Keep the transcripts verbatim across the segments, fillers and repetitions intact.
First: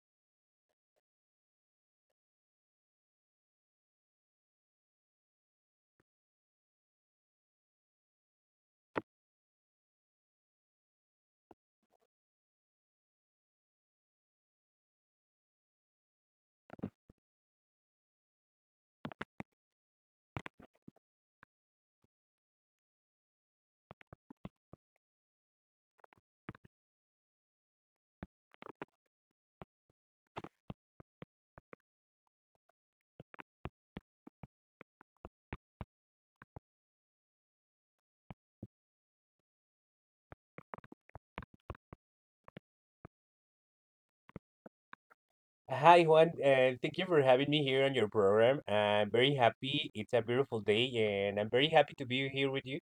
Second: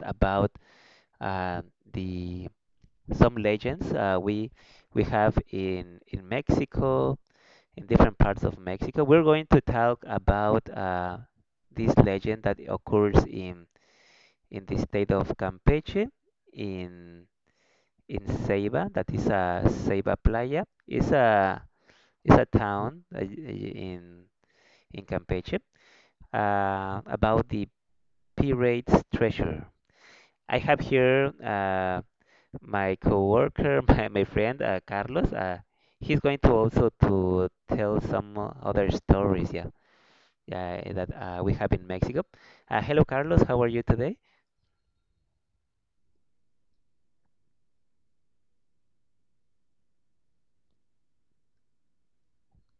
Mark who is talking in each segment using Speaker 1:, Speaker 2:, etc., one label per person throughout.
Speaker 1: about uh, the some legends, uh, we we have in in Mexico, in different parts of Mexico. We're going to talk about uh, this legend that occurs in in the state of Campeche, in in Ceiba. That is a uh, Ceiba Playa. It's a it's a town, uh, in in Campeche, uh, about the pirate's treasure. I have here, uh, my coworker, my, my friend, uh, Carlos. Uh, he's going to also to tell some uh, other stories, yeah, yeah, that uh, we have in Mexico. Uh, hello, Carlos. How are you today?
Speaker 2: Hi, Juan. Uh, thank you for having me here on your program. I'm very happy. It's a beautiful day, and I'm very happy to be here with you.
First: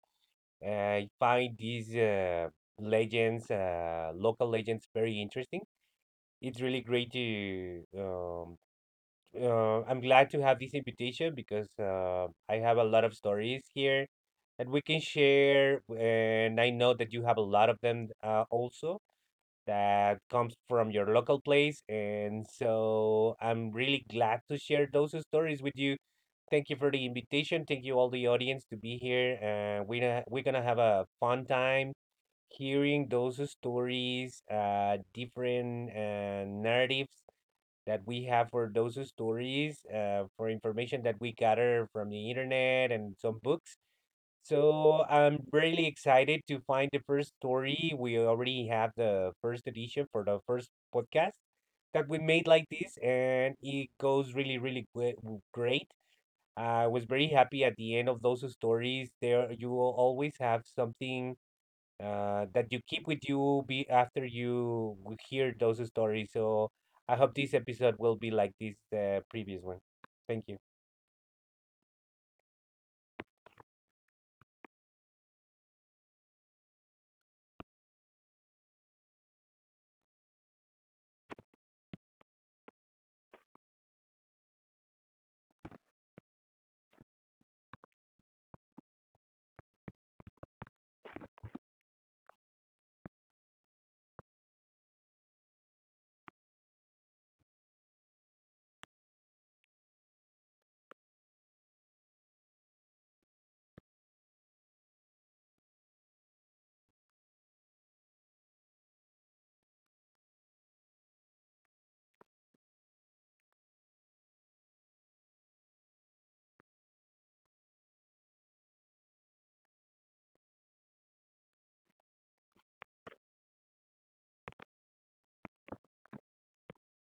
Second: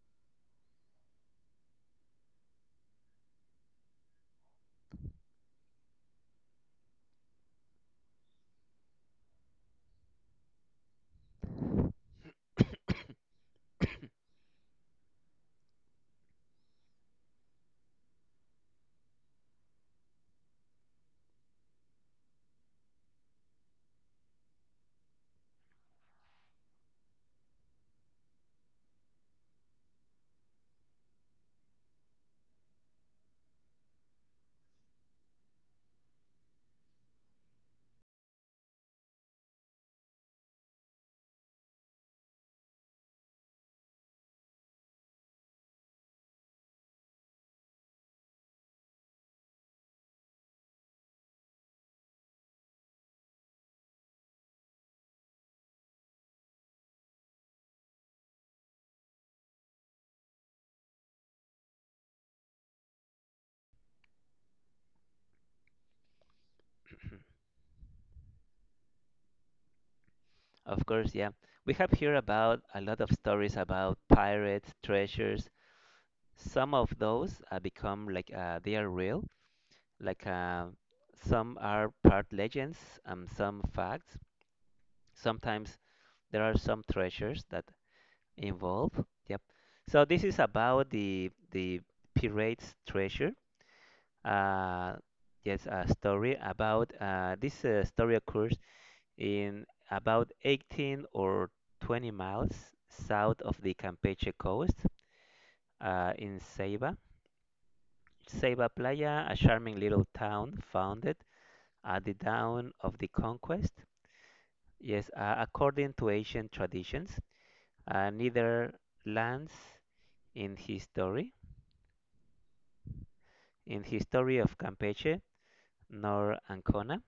Speaker 2: I find these uh, legends, uh, local legends, very interesting. It's really great to. Um, uh, I'm glad to have this invitation because uh, I have a lot of stories here that we can share, and I know that you have a lot of them uh, also that comes from your local place. And so I'm really glad to share those stories with you. Thank you for the invitation. Thank you all the audience to be here. Uh, we gonna, we're gonna have a fun time hearing those stories, uh, different uh, narratives that we have for those stories, uh, for information that we gather from the internet and some books. So I'm really excited to find the first story. We already have the first edition for the first podcast that we made like this, and it goes really, really gwe- w- great. I was very happy at the end of those stories. There, you will always have something uh, that you keep with you be after you w- hear those stories. So I hope this episode will be like this uh, previous one. Thank you.
Speaker 1: Of course, yeah. We have here about a lot of stories about pirates, treasures. Some of those, uh, become like, uh, they are real, like, uh, some are part legends, um, some facts. Sometimes there are some treasures that involve. Yep. So this is about the the pirates' treasure. Uh, yes, a story about, uh, this uh, story occurs in about eighteen or twenty miles south of the Campeche coast, uh, in Ceiba. Ceiba Playa, a charming little town founded at the dawn of the conquest. Yes, uh, According to ancient traditions, uh, neither Lands in history in his story of Campeche, nor Ancona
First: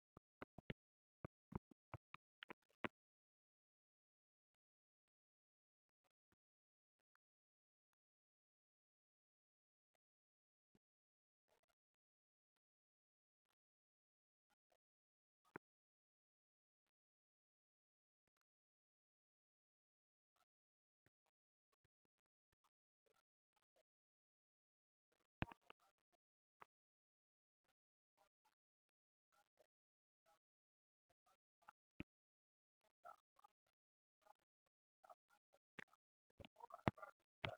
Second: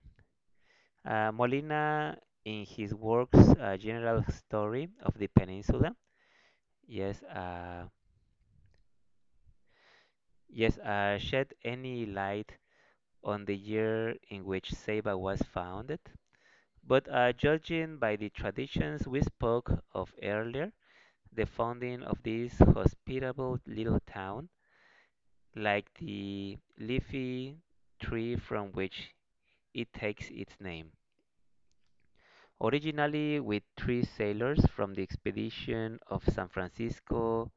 Speaker 1: Uh, Molina, in his works, uh, General Story of the Peninsula, yes, uh, yes, uh, shed any light on the year in which Ceiba was founded. But, uh, judging by the traditions we spoke of earlier, the founding of this hospitable little town, like the leafy tree from which it takes its name. Originally with three sailors from the expedition of San Francisco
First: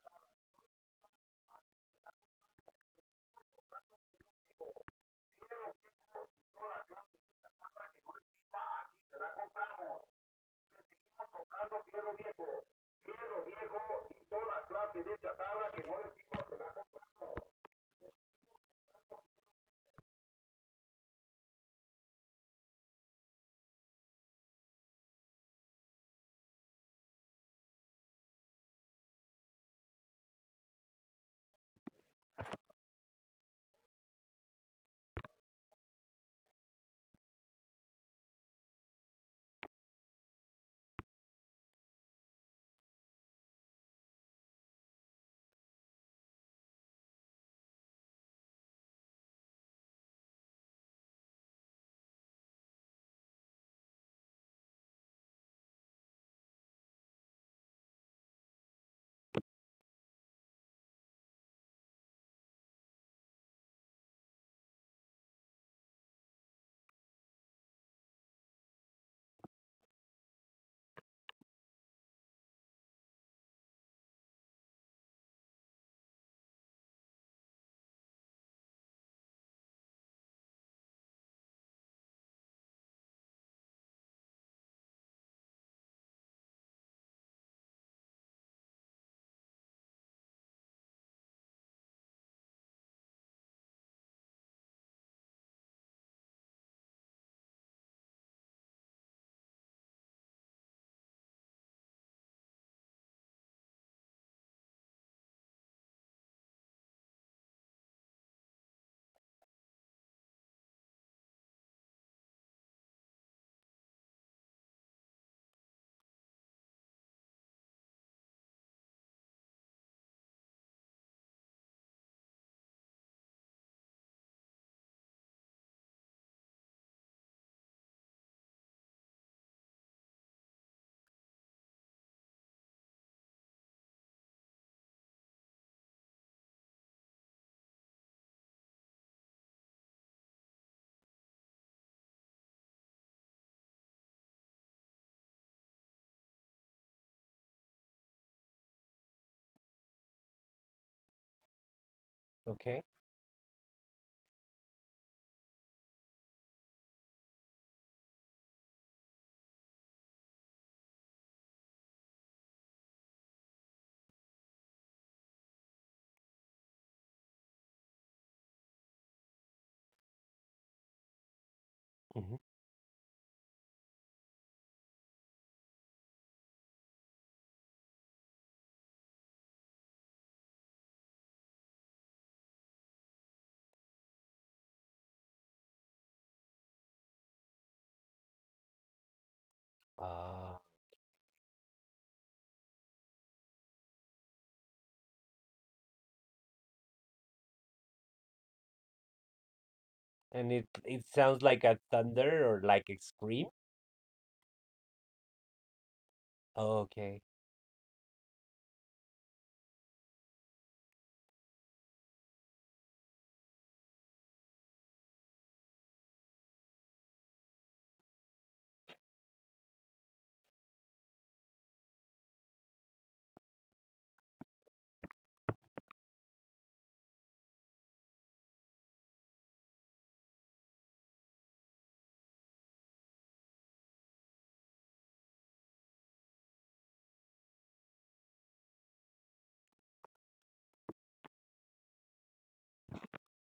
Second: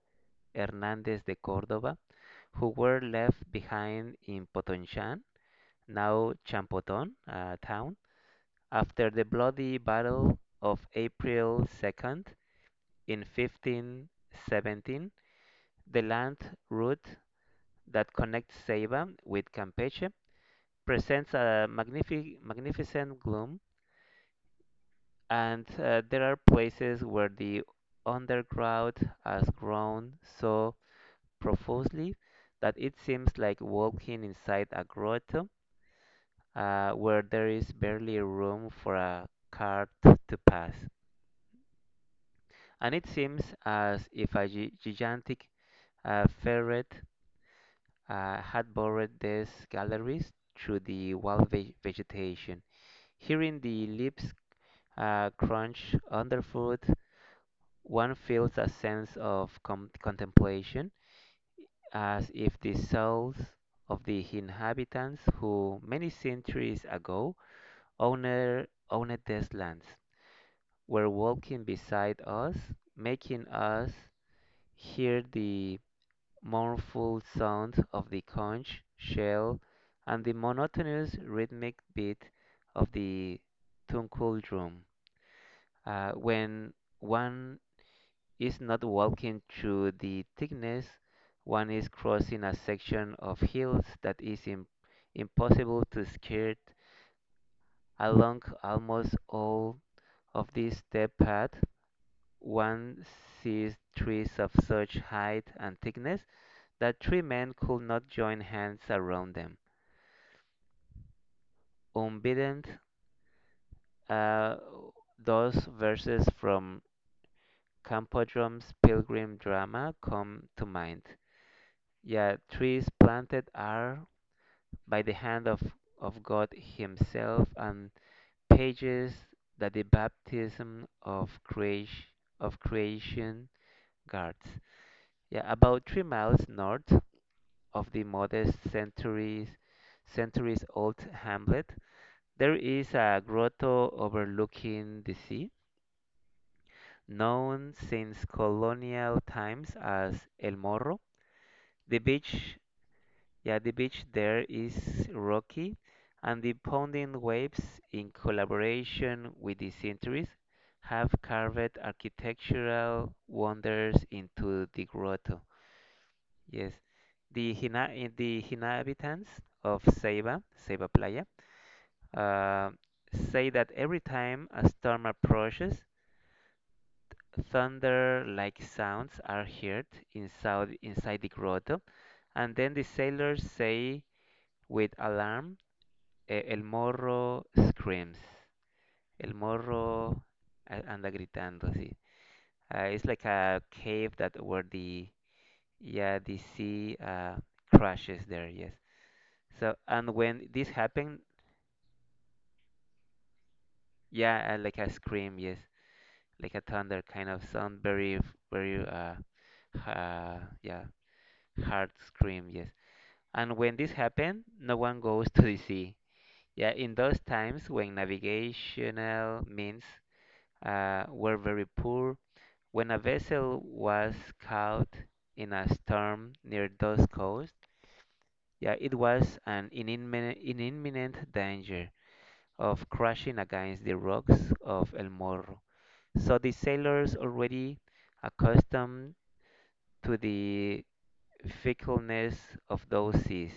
Speaker 1: Hernandez de Córdoba, who were left behind in Potonchan, now Champoton, uh, town, after the bloody battle of April second in fifteen seventeen, the land route that connects Ceiba with Campeche presents a magnific- magnificent gloom. And uh, there are places where the underground has grown so profusely that it seems like walking inside a grotto, uh, where there is barely room for a cart to pass. And it seems as if a gi- gigantic, uh, ferret, uh, had burrowed these galleries through the wild ve- vegetation. Hearing the leaves, uh, crunch underfoot, one feels a sense of com- contemplation, as if the souls of the inhabitants who many centuries ago owned, owned these lands were walking beside us, making us hear the mournful sound of the conch shell and the monotonous rhythmic beat of the tunkel drum. Uh, when one is not walking through the thickness, one is crossing a section of hills that is im- impossible to skirt. Along almost all of this step path, one sees trees of such height and thickness that three men could not join hands around them. Unbidden, uh, those verses from Campodrome's Pilgrim drama come to mind. Yeah, trees planted are by the hand of, of God Himself and pages that the baptism of, creation of creation guards. Yeah, about three miles north of the modest centuries, centuries old hamlet, there is a grotto overlooking the sea, known since colonial times as El Morro. The beach
Speaker 2: Okay.
Speaker 1: Yeah, the beach there is rocky, and the pounding waves, in collaboration with the centuries, have carved architectural wonders into the grotto. Yes, the Hina, in the inhabitants of Ceiba, Ceiba Playa,
Speaker 2: Mhm.
Speaker 1: uh, say that every time a storm approaches, thunder-like sounds are heard inside inside the grotto, and then the sailors say with alarm, eh, el morro screams. El morro
Speaker 2: Uh,
Speaker 1: a- anda gritando sí. Uh, it's like a cave that where the, yeah, the sea, uh, crashes there. Yes. So and when
Speaker 2: and
Speaker 1: this
Speaker 2: it it
Speaker 1: happened,
Speaker 2: sounds like a thunder or like a scream.
Speaker 1: yeah, uh, like a scream. Yes, like a thunder
Speaker 2: Okay.
Speaker 1: kind of sound. Very f- very uh, uh yeah, hard scream. Yes. And when this happened, no one goes to the sea. Yeah, in those times when navigational means, uh, were very poor. When a vessel was caught in a storm near those coasts, yeah, it was an in imminent, in imminent danger of crashing against the rocks of El Morro. So the sailors, already accustomed to the fickleness of those seas,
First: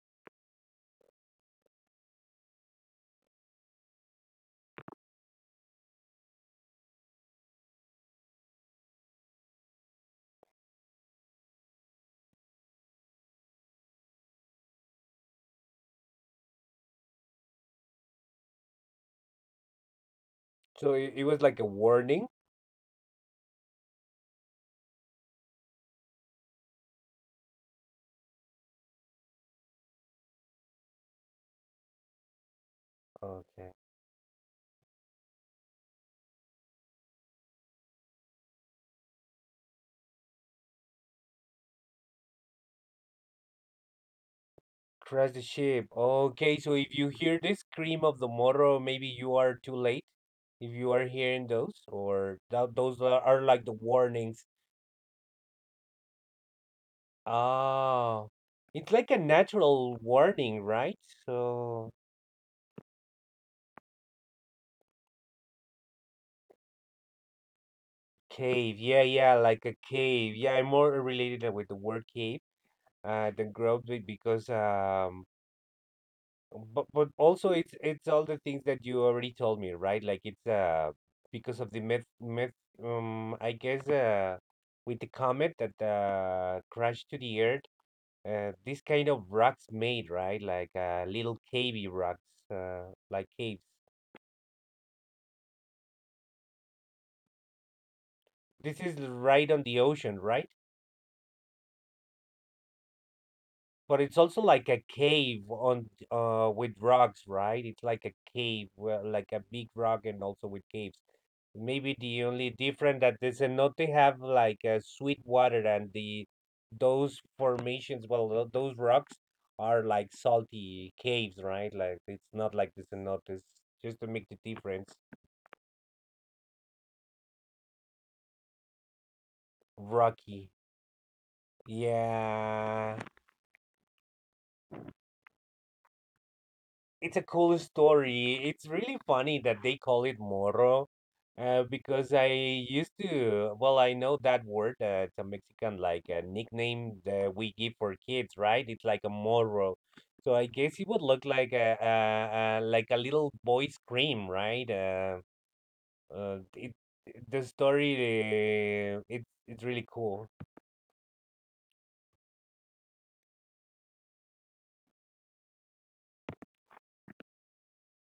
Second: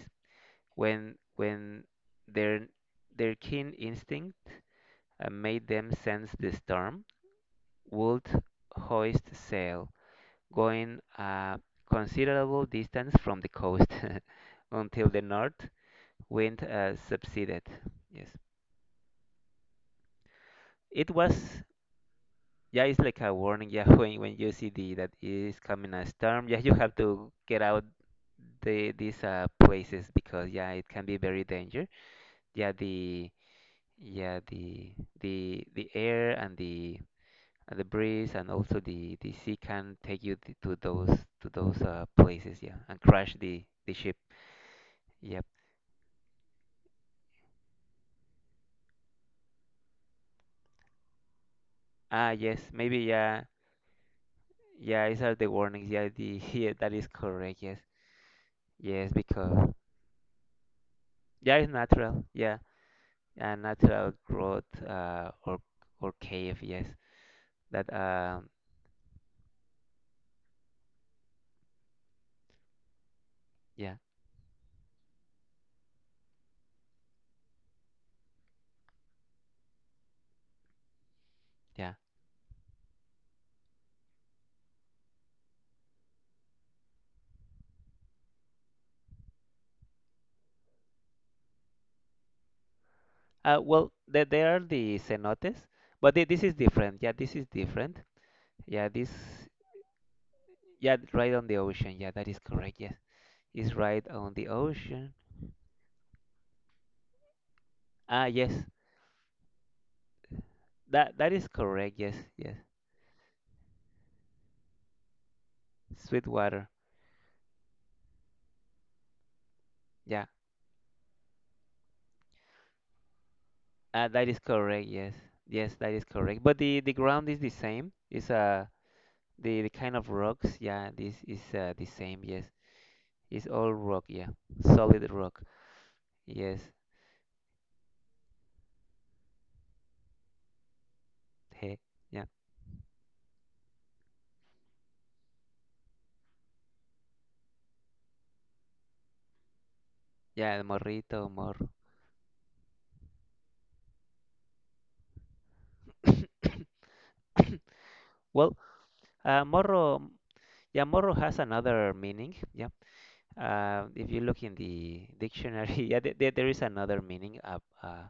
Speaker 1: when when their their keen instinct, uh, made them sense the storm, would hoist sail going a considerable distance from the coast until the north wind, uh, subsided. Yes,
Speaker 2: So
Speaker 1: it
Speaker 2: it, it was like
Speaker 1: was.
Speaker 2: a warning.
Speaker 1: Yeah, it's like a warning. Yeah, when when you see the that is coming a storm, yeah, you have to get out the these, uh, places, because yeah, it can be very dangerous. Yeah, the
Speaker 2: Okay.
Speaker 1: yeah the the the air and the and the breeze and also the the sea can take you t- to those to those, uh, places. Yeah, and crash the the ship.
Speaker 2: Crash
Speaker 1: Yeah.
Speaker 2: the ship. Okay, so if you hear the scream of the Moro, maybe you are too late. If you are hearing those,
Speaker 1: Ah,
Speaker 2: or
Speaker 1: yes,
Speaker 2: tho- those
Speaker 1: maybe,
Speaker 2: are, are
Speaker 1: yeah,
Speaker 2: like the warnings.
Speaker 1: yeah. These are the warnings. Yeah, the yeah, that is correct. Yes,
Speaker 2: Ah, it's like
Speaker 1: yes,
Speaker 2: a
Speaker 1: because
Speaker 2: natural warning, right?
Speaker 1: yeah, it's
Speaker 2: So
Speaker 1: natural. Yeah, a natural growth, uh, or or cave. Yes, that, um
Speaker 2: cave, yeah, yeah, like a cave. Yeah, I'm more related with the word cave uh, than grove
Speaker 1: yeah,
Speaker 2: be- because um, But but also it's it's all the things that you already told me, right? Like it's uh because of the
Speaker 1: yeah.
Speaker 2: myth myth um, I guess uh, with the comet that uh, crashed to the earth, uh, this kind of rocks made, right? Like uh, little cavey rocks, uh, like
Speaker 1: Uh,
Speaker 2: caves.
Speaker 1: well, there there are the cenotes, but thi- this is different. Yeah, this is different.
Speaker 2: This
Speaker 1: Yeah,
Speaker 2: is
Speaker 1: this
Speaker 2: right on the ocean, right?
Speaker 1: yeah, right on the ocean. Yeah, that is correct. Yes, it's
Speaker 2: But
Speaker 1: right
Speaker 2: it's
Speaker 1: on
Speaker 2: also
Speaker 1: the
Speaker 2: like a
Speaker 1: ocean.
Speaker 2: cave on uh, with rocks, right? It's like a
Speaker 1: Ah, yes,
Speaker 2: cave, well, like a big rock and also with caves.
Speaker 1: that that is
Speaker 2: Maybe
Speaker 1: correct. Yes,
Speaker 2: the only
Speaker 1: yes.
Speaker 2: different that the cenote have like a sweet water and the
Speaker 1: Sweet water.
Speaker 2: those formations, well, tho- those rocks are like
Speaker 1: Yeah.
Speaker 2: salty caves, right? Like it's not like the cenotes, just to
Speaker 1: Uh,
Speaker 2: make
Speaker 1: that is
Speaker 2: the
Speaker 1: correct,
Speaker 2: difference.
Speaker 1: yes. Yes, that is correct. But the the ground is the same. It's, uh the the kind of
Speaker 2: Rocky.
Speaker 1: rocks, yeah, this is, uh, the same, yes.
Speaker 2: Yeah.
Speaker 1: It's all rock, yeah. Solid rock. Yes.
Speaker 2: It's a cool story. It's really funny that they call it Moro, uh,
Speaker 1: Hey,
Speaker 2: because
Speaker 1: yeah.
Speaker 2: I used to, well, I know that word. Uh, it's a Mexican like uh, nickname that we give for kids, right? It's like a Moro. So I
Speaker 1: Yeah, el
Speaker 2: guess it would look
Speaker 1: morrito,
Speaker 2: like
Speaker 1: morro.
Speaker 2: a, a, a like a little boy scream, right? Uh, uh, it The
Speaker 1: Well,
Speaker 2: story uh, it's
Speaker 1: uh,
Speaker 2: it's really
Speaker 1: morro,
Speaker 2: cool.
Speaker 1: yeah, morro has another meaning, yeah. Uh, if you look in the dictionary, yeah, there, there there is another meaning of, uh,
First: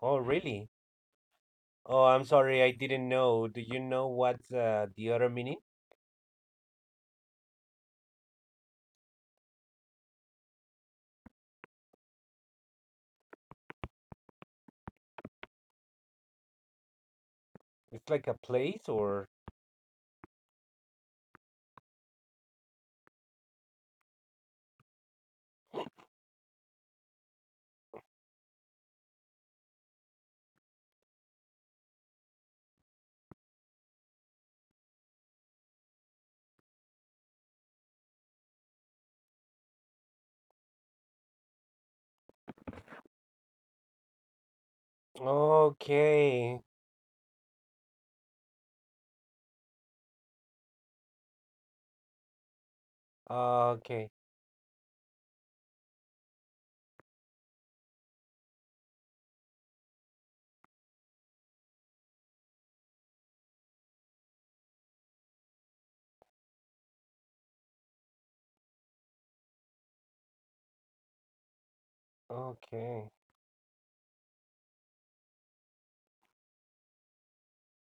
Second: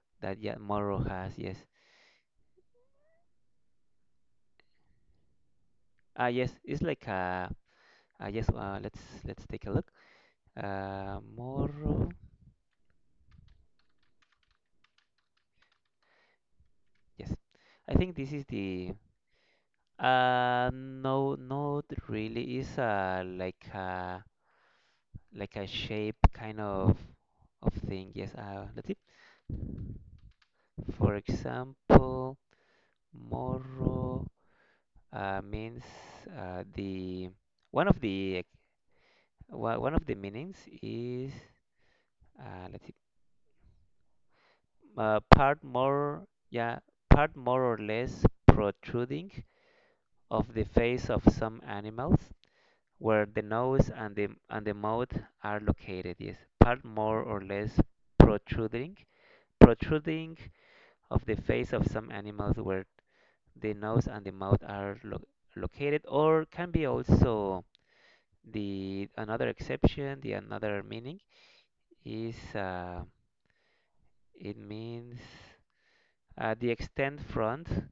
Speaker 2: Oh,
Speaker 1: that, yeah,
Speaker 2: really?
Speaker 1: morro has, yes.
Speaker 2: Oh, I'm sorry, I didn't know. Do you know what's uh, the other meaning?
Speaker 1: Ah, yes, it's like, uh, uh yes, uh, let's let's take a look. Uh, Morro. Yes. I
Speaker 2: It's
Speaker 1: think
Speaker 2: like
Speaker 1: this
Speaker 2: a
Speaker 1: is
Speaker 2: place
Speaker 1: the,
Speaker 2: or?
Speaker 1: uh no, not really is a like a like a shape kind of of thing. Yes. Uh, let's see. For example, Morro, uh, means, uh, the one of the one one of the meanings is, uh, let's see uh, part more,
Speaker 2: Okay.
Speaker 1: yeah, part more or less protruding of the face of some animals where the nose
Speaker 2: Okay.
Speaker 1: and the and the mouth are located. Yes, part more or less protruding, protruding of the face of some animals where the nose and the mouth are lo- located, or can be also the another exception. The another meaning is uh,
Speaker 2: Okay.
Speaker 1: it means uh, the extend front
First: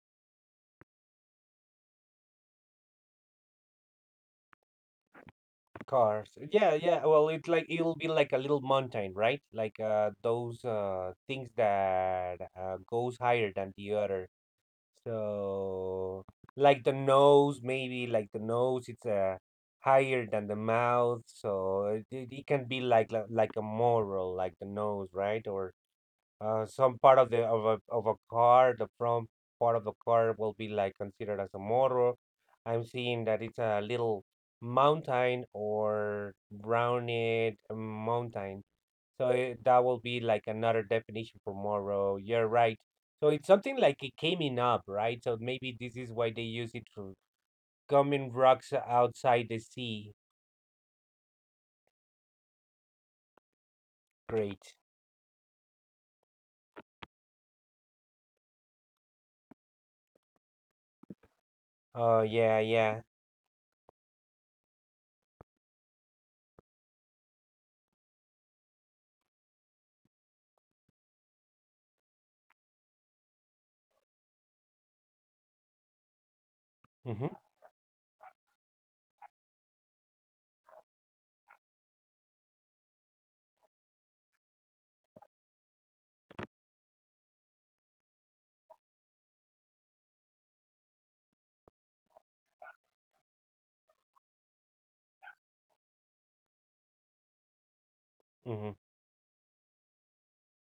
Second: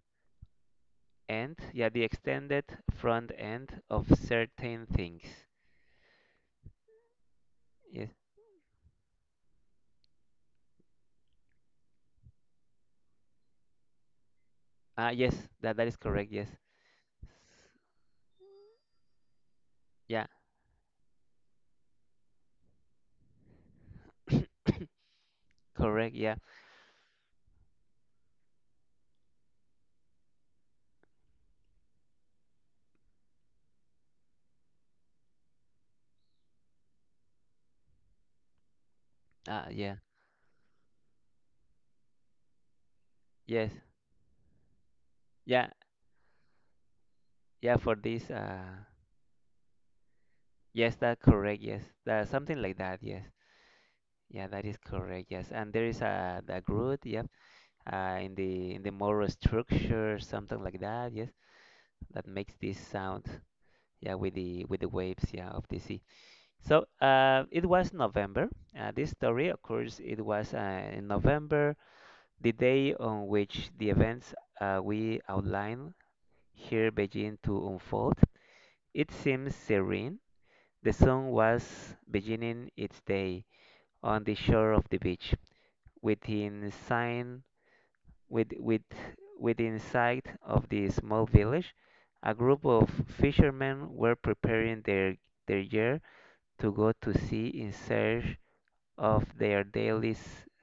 Speaker 1: end. Yeah, the extended front end of certain things.
Speaker 2: Cars. Yeah, yeah. Well, it's like it'll be
Speaker 1: Yes.
Speaker 2: like a little mountain, right? Like uh, those uh, things that uh, goes higher than the other.
Speaker 1: Ah, yes, that that is
Speaker 2: So
Speaker 1: correct. Yes.
Speaker 2: like the nose, maybe like the nose, it's uh higher
Speaker 1: Yeah,
Speaker 2: than the mouth. So it, it it can be like like like a moral, like the nose, right? Or
Speaker 1: correct, yeah.
Speaker 2: Uh, some part of the of a of a car, the front part of the car will be like considered as a motor. I'm seeing that it's a little mountain or rounded mountain. So it,
Speaker 1: Uh,
Speaker 2: that
Speaker 1: yeah.
Speaker 2: will be like another definition for Moro. You're right. So it's
Speaker 1: Yes.
Speaker 2: something like it coming up, right? So
Speaker 1: Yeah.
Speaker 2: maybe this is why they use it for
Speaker 1: Yeah, for this,
Speaker 2: coming
Speaker 1: uh
Speaker 2: rocks outside the sea.
Speaker 1: yes, that correct. Yes. That something like that. Yes. Yeah, that
Speaker 2: Great.
Speaker 1: is correct. Yes. And there is a the root, yep. Uh in the in the moral structure, something like that. Yes.
Speaker 2: Oh
Speaker 1: That makes
Speaker 2: yeah,
Speaker 1: this
Speaker 2: yeah.
Speaker 1: sound. Yeah, with the with the waves, yeah, of the sea. So, uh it was November. Uh, this story occurs It was, uh, in November, the day on which the events, uh, we outline here
Speaker 2: Mm-hmm.
Speaker 1: begin to unfold. It seemed serene. The sun was beginning its day on the shore of the beach, within sign, with, with, within sight of the small village. A group of fishermen were preparing their, their gear to go to sea in search
Speaker 2: Mm-hmm.
Speaker 1: of their daily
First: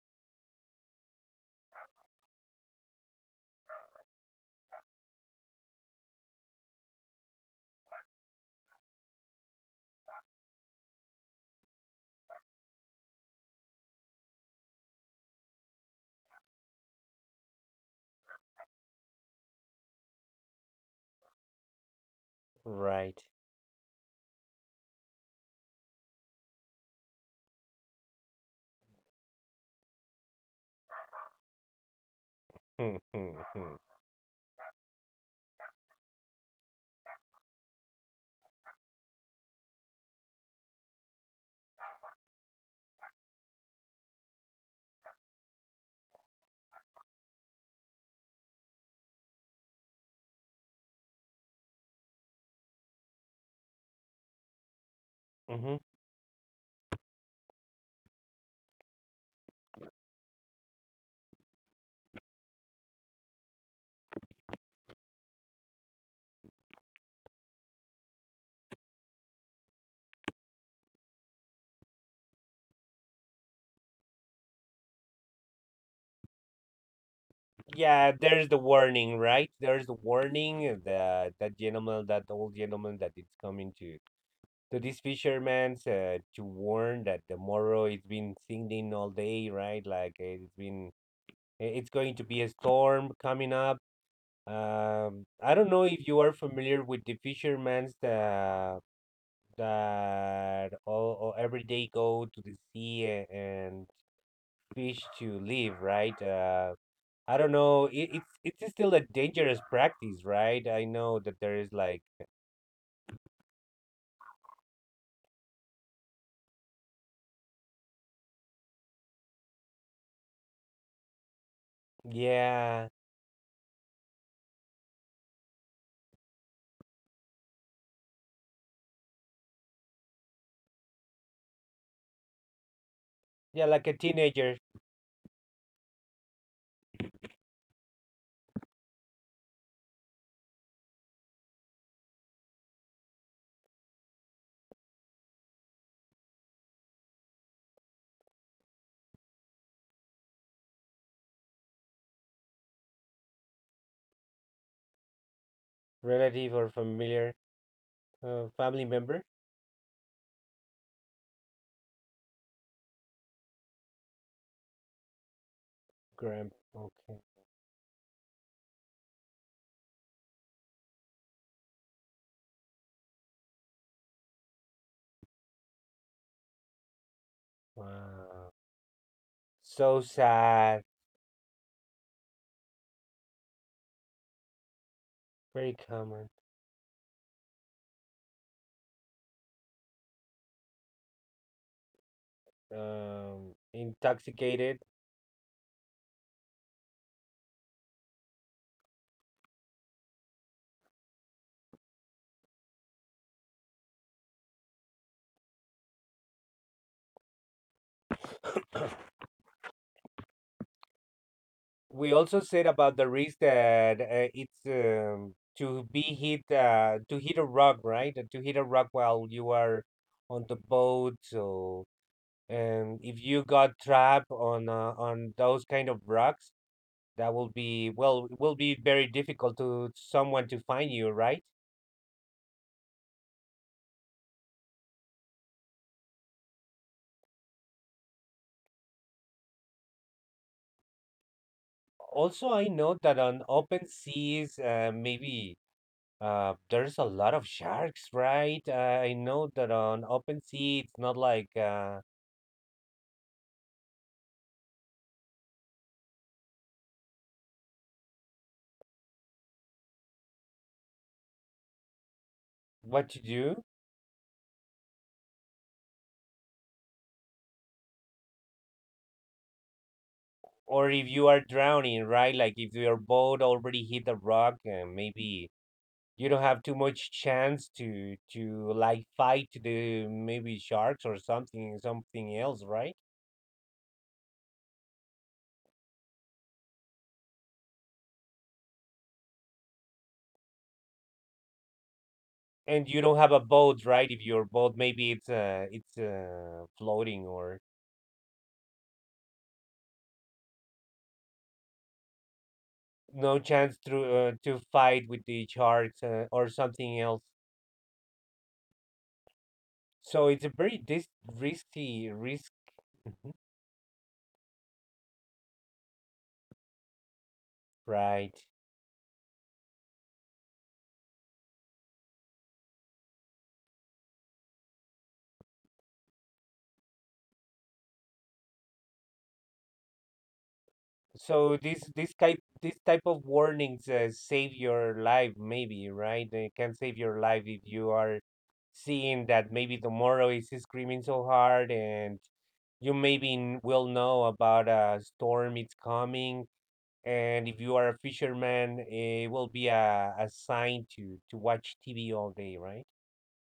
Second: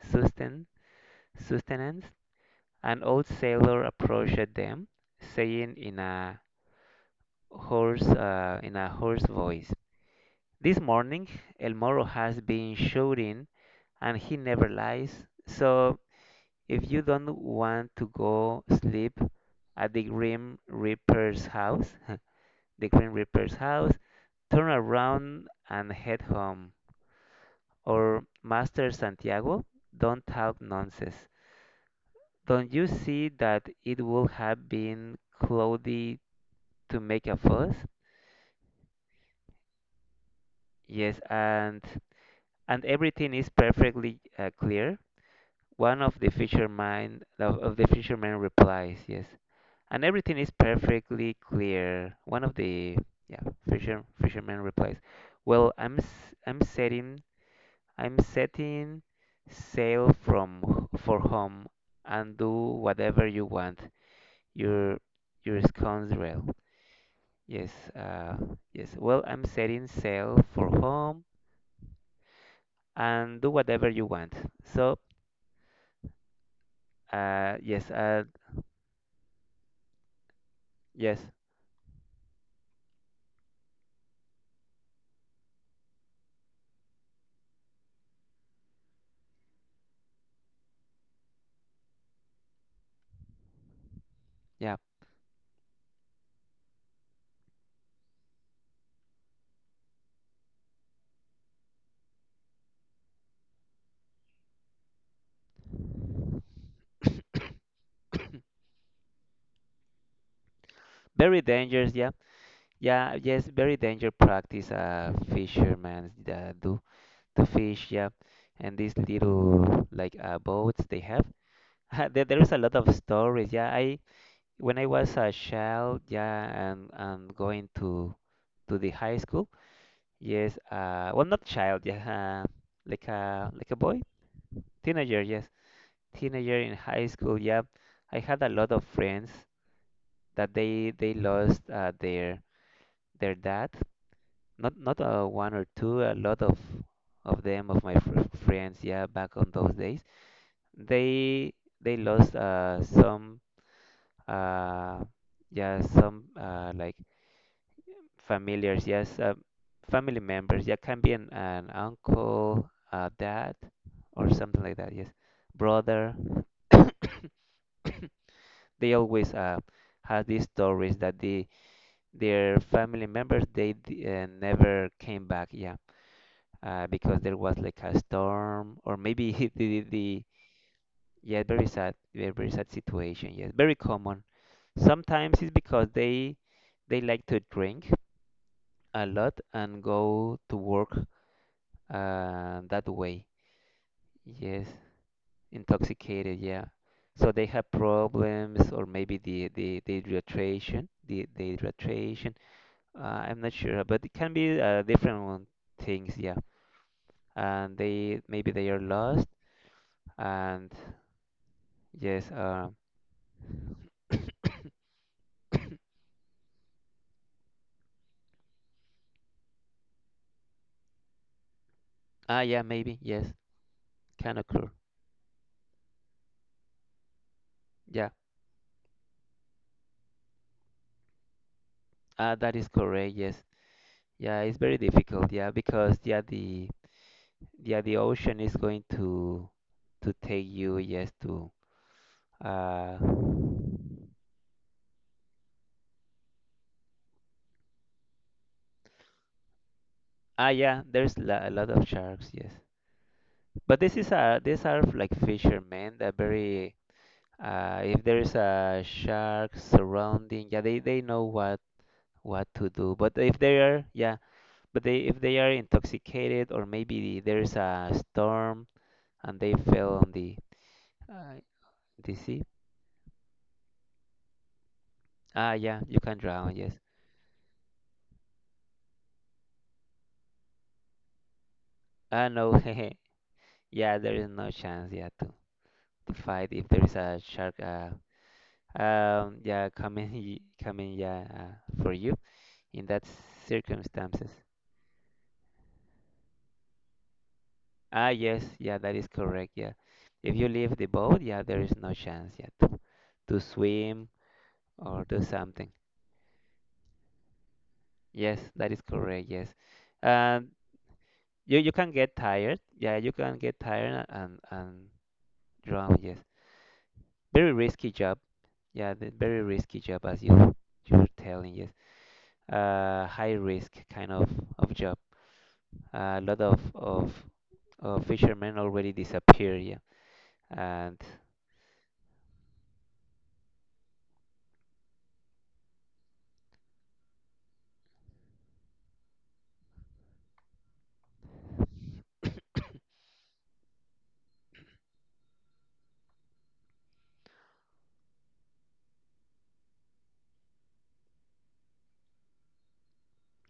Speaker 1: susten- sustenance. An old sailor approached them, saying in a hoarse, uh, in a hoarse voice, this morning, El Moro has been shouting and he never lies. So if you don't want to go sleep at the Grim Reaper's house, the Grim
Speaker 2: Right.
Speaker 1: Reaper's house, turn around and head home. Or Master Santiago, don't talk nonsense. Don't you see that
Speaker 2: Mm-hmm.
Speaker 1: it would have been cloudy to make a fuss? Yes, and and everything is perfectly, uh, clear. One of the fishermen of, of the fishermen replies, yes, and everything is perfectly clear. One of the, yeah, fisher fisherman replies, well,
Speaker 2: Mm-hmm.
Speaker 1: I'm s- I'm setting I'm setting sail from h- for home and do whatever you want. Your your scoundrel. Yes, uh, yes. Well, I'm setting sail for home and do whatever you want. So, uh, yes,
Speaker 2: Yeah,
Speaker 1: uh,
Speaker 2: there's the warning, right? There's the warning
Speaker 1: yes,
Speaker 2: that that gentleman, that old gentleman that is coming to to these fishermen uh, to warn that tomorrow it's been singing all day, right? Like eh, it's been i- it's going to be a storm coming up.
Speaker 1: yeah.
Speaker 2: Um, I don't know if you are familiar with the fishermen that that all, all every day go to the sea a- and fish to live, right? Uh, I don't know. It, it's it's still a dangerous practice, right? I know that
Speaker 1: Very
Speaker 2: there is
Speaker 1: dangerous,
Speaker 2: like
Speaker 1: yeah. Yeah, yes, very dangerous practice, uh fishermen, uh, do to fish, yeah. And these little like, uh, boats they have. There, there is a lot
Speaker 2: yeah,
Speaker 1: of stories. Yeah, I when I was a child, yeah, and and going to to the high school. Yes, uh well, not child, yeah, uh, like a
Speaker 2: yeah,
Speaker 1: like a
Speaker 2: like a
Speaker 1: boy,
Speaker 2: teenager,
Speaker 1: teenager, yes. Teenager in high school, yeah. I had a lot of friends that they they lost, uh, their their dad. Not not uh, one or two, a lot of of them of my fr friends, yeah, back on those days. They they lost, uh some, uh yeah, some,
Speaker 2: relative or
Speaker 1: uh like
Speaker 2: familiar, uh, family
Speaker 1: familiars, yes,
Speaker 2: member,
Speaker 1: uh, family members. Yeah, can be an, an uncle, uh dad, or something like that, yes. Brother.
Speaker 2: grand. Okay,
Speaker 1: They always, uh have these stories that the their family members they d- uh, never came back, yeah. Uh, because there was like a
Speaker 2: wow,
Speaker 1: storm or maybe the, the,
Speaker 2: so
Speaker 1: the
Speaker 2: sad.
Speaker 1: yeah, very sad, very, very sad situation. Yes, very common. Sometimes it's
Speaker 2: Very
Speaker 1: because
Speaker 2: common.
Speaker 1: they they like to drink a lot and go to work uh, that way.
Speaker 2: Um,
Speaker 1: Yes,
Speaker 2: intoxicated.
Speaker 1: intoxicated, yeah. So they have problems, or maybe the the the dehydration, the the dehydration, uh, I'm not sure, but it can be uh, different one- things, yeah. And they, maybe they are lost. And
Speaker 2: We
Speaker 1: yes.
Speaker 2: also said
Speaker 1: Uh,
Speaker 2: about the risk that uh, it's um, to be hit uh, to hit a rock, right? To hit a rock while you are on the boat, so
Speaker 1: ah, yeah,
Speaker 2: and
Speaker 1: maybe.
Speaker 2: if
Speaker 1: Yes,
Speaker 2: you got trapped
Speaker 1: can
Speaker 2: on
Speaker 1: occur.
Speaker 2: uh, on those kind of rocks that will be
Speaker 1: Yeah.
Speaker 2: well it will be very difficult to someone to find you right
Speaker 1: Ah, that is correct. Yes. Yeah, it's very difficult. Yeah, because yeah, the yeah, the ocean is going to to take you. Yes, to
Speaker 2: also I know
Speaker 1: uh.
Speaker 2: that on open seas uh, maybe uh, there's a lot of sharks right uh, I know that on open
Speaker 1: Ah,
Speaker 2: sea
Speaker 1: yeah.
Speaker 2: it's not
Speaker 1: There's la-
Speaker 2: like
Speaker 1: a lot of
Speaker 2: uh,
Speaker 1: sharks. Yes, but this is a these are like fishermen. They're very. Uh, if there is a shark surrounding, yeah, they they know what what to do.
Speaker 2: what to
Speaker 1: But if they
Speaker 2: do
Speaker 1: are, yeah. But they, if they are intoxicated or maybe there's a storm and they fell on the
Speaker 2: or if you are
Speaker 1: uh,
Speaker 2: drowning
Speaker 1: the
Speaker 2: right
Speaker 1: sea.
Speaker 2: like if your boat already hit the rock uh, maybe
Speaker 1: Ah yeah, you can
Speaker 2: you don't
Speaker 1: drown.
Speaker 2: have
Speaker 1: Yes.
Speaker 2: too much chance to to like fight the maybe sharks or something
Speaker 1: Ah
Speaker 2: something
Speaker 1: no,
Speaker 2: else right
Speaker 1: yeah, there is no chance. Yeah, to to fight if there is a shark. Uh, um, yeah, coming y- coming. Yeah, uh, for you in
Speaker 2: and you
Speaker 1: that
Speaker 2: don't have a boat right if
Speaker 1: circumstances.
Speaker 2: your boat maybe it's uh it's uh floating or
Speaker 1: Ah yes, yeah, that is correct. Yeah, if you leave the boat, yeah, there is no chance. Yeah, to,
Speaker 2: no
Speaker 1: to
Speaker 2: chance to
Speaker 1: swim
Speaker 2: uh, to
Speaker 1: or
Speaker 2: fight
Speaker 1: do
Speaker 2: with the
Speaker 1: something.
Speaker 2: sharks uh, or something else
Speaker 1: Yes, that is correct. Yes.
Speaker 2: so
Speaker 1: Uh,
Speaker 2: it's a very dis-
Speaker 1: You you can
Speaker 2: risky
Speaker 1: get
Speaker 2: risk
Speaker 1: tired. Yeah, you can get tired and and drown. Yes, very risky job.
Speaker 2: right.
Speaker 1: Yeah, the very risky job as you you're telling. Yes, uh, high risk kind of of job. A lot of of of fishermen already disappear. Yeah, and
Speaker 2: So this this type this type of warnings uh, save your life, maybe, right? They can save your life if you are seeing that maybe tomorrow is screaming so hard, and you maybe n- will know about a storm it's coming. And if you are a fisherman, it will be a, a sign to to watch T V all day, right?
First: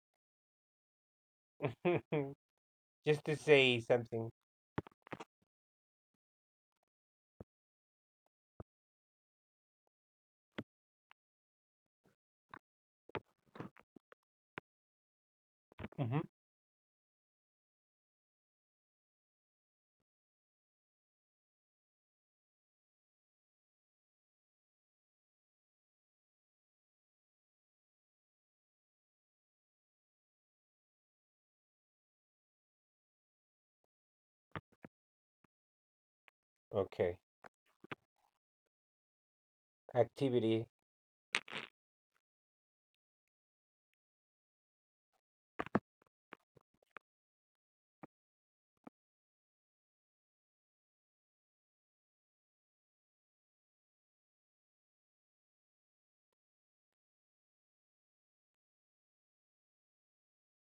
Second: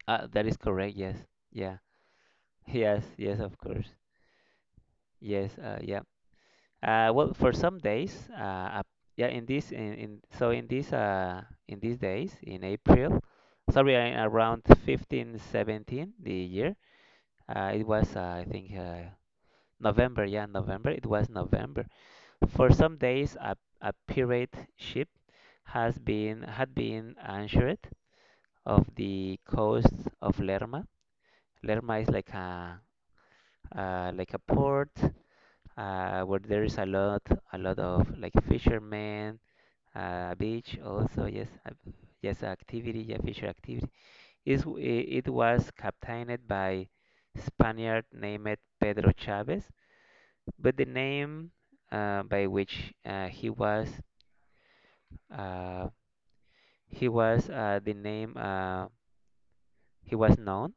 Speaker 1: uh, that is correct. Yes. Yeah. Yes.
Speaker 2: Just to
Speaker 1: Yes. Of
Speaker 2: say
Speaker 1: course.
Speaker 2: something.
Speaker 1: Yes. Uh, yeah. Uh, well, for some days, uh, ap- yeah, in this, in, in so in this, uh, in these days, in April, sorry, uh, in around fifteen seventeen
Speaker 2: Hmm.
Speaker 1: the year, uh, it was, uh, I think, uh, November. Yeah, November. It was November. For some days, a, a pirate ship has been had been anchored off the coast of Lerma. Lerma is like a uh, like a port uh, where there is a
Speaker 2: Okay.
Speaker 1: lot a lot of like fishermen, uh,
Speaker 2: Activity.
Speaker 1: beach also, yes, uh, yes, activity, yeah, fisher activity. Is w- i- it was captained by Spaniard named Pedro Chavez, but the name uh, by which uh, he was uh, he was uh, the name uh, he was known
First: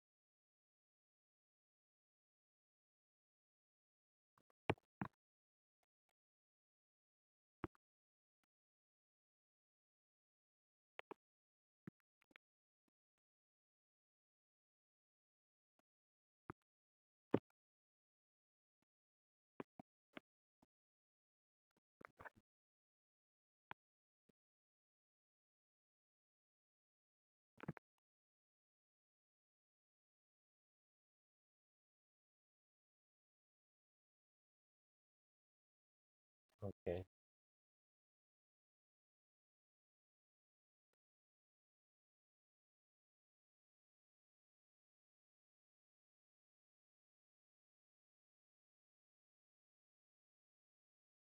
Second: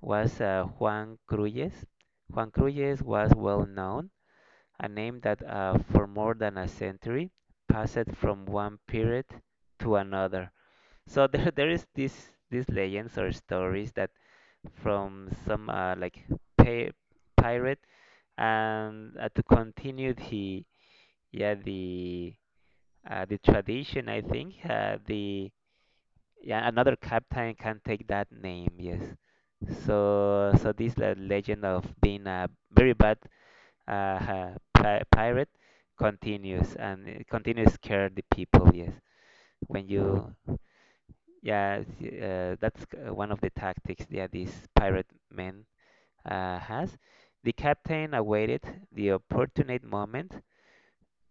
Speaker 1: was uh, Juan Cruyes. Juan Cruyes was well known, a name that uh, for more than a century passed from one period to another. So there there is this these legends or stories that from some uh, like pi pirate. And uh, to continue the yeah the uh, the tradition, I think uh, the yeah, another captain can take that name, yes. So so this le- legend of being a very bad uh, uh, pi pirate continues,
Speaker 2: Okay.
Speaker 1: and it continues scare the people, yes, when you. Yeah, th- uh, that's uh, one of the tactics that this pirate man uh, has. The captain awaited the opportune moment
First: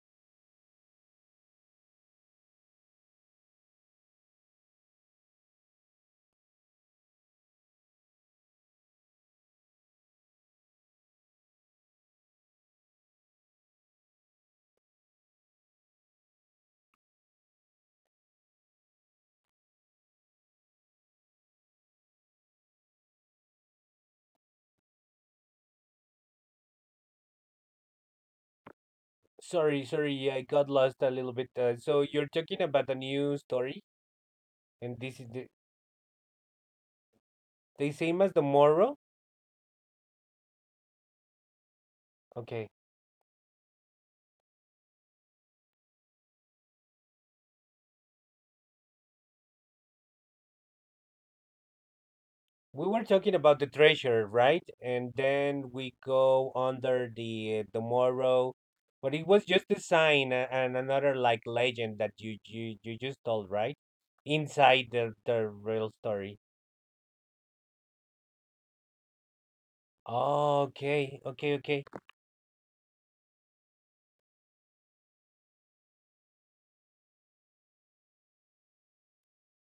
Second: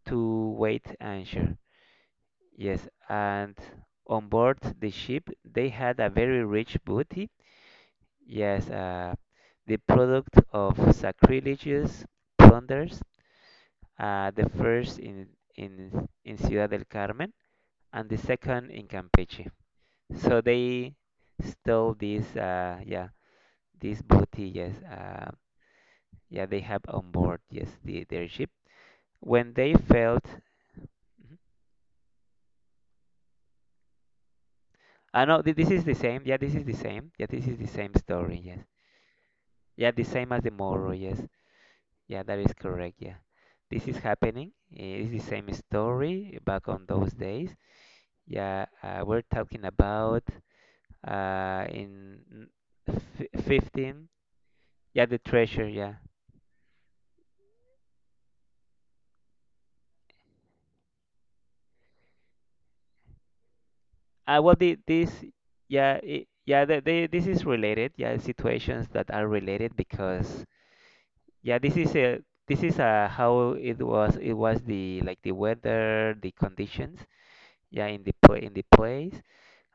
Speaker 1: to wait answer. Yes, and on board the ship they had a very rich booty. Yes, uh, the product of sacrilegious plunders, uh, the first in, in, in Ciudad del Carmen, and the second in Campeche. So they stole this, uh, yeah, this booty, yes, uh, yeah, they have on board, yes, the, their ship. When they
Speaker 2: Sorry,
Speaker 1: felt,
Speaker 2: sorry, I got lost a little
Speaker 1: mhm.
Speaker 2: bit. Uh, so you're talking about the new story, and this
Speaker 1: Ah,
Speaker 2: is
Speaker 1: no,
Speaker 2: the
Speaker 1: thi- this is the same. Yeah, this is the same. Yeah, this is the
Speaker 2: the
Speaker 1: same
Speaker 2: same as
Speaker 1: story.
Speaker 2: the
Speaker 1: Yes,
Speaker 2: Morrow?
Speaker 1: yeah, the same as the Moro. Yes, yeah, that is
Speaker 2: Okay.
Speaker 1: correct. Yeah, this is happening. Eh, it's the same story back on those days. Yeah, uh, we're talking about uh, in n-
Speaker 2: We were talking
Speaker 1: f-
Speaker 2: about the
Speaker 1: fifteen.
Speaker 2: treasure, right?
Speaker 1: Yeah,
Speaker 2: And
Speaker 1: the treasure.
Speaker 2: then
Speaker 1: Yeah.
Speaker 2: we go under the the Morrow, but it was just a sign a- and another like legend that you you you just told, right?
Speaker 1: Uh, well, the,
Speaker 2: Inside
Speaker 1: this,
Speaker 2: the the real
Speaker 1: yeah, it,
Speaker 2: story.
Speaker 1: yeah, the, the, this is related. Yeah, situations that are related because,
Speaker 2: Oh, okay, okay,
Speaker 1: yeah, this
Speaker 2: okay,
Speaker 1: is a, this is a, how it was, it was the, like the weather, the conditions, yeah, in the pla in the place,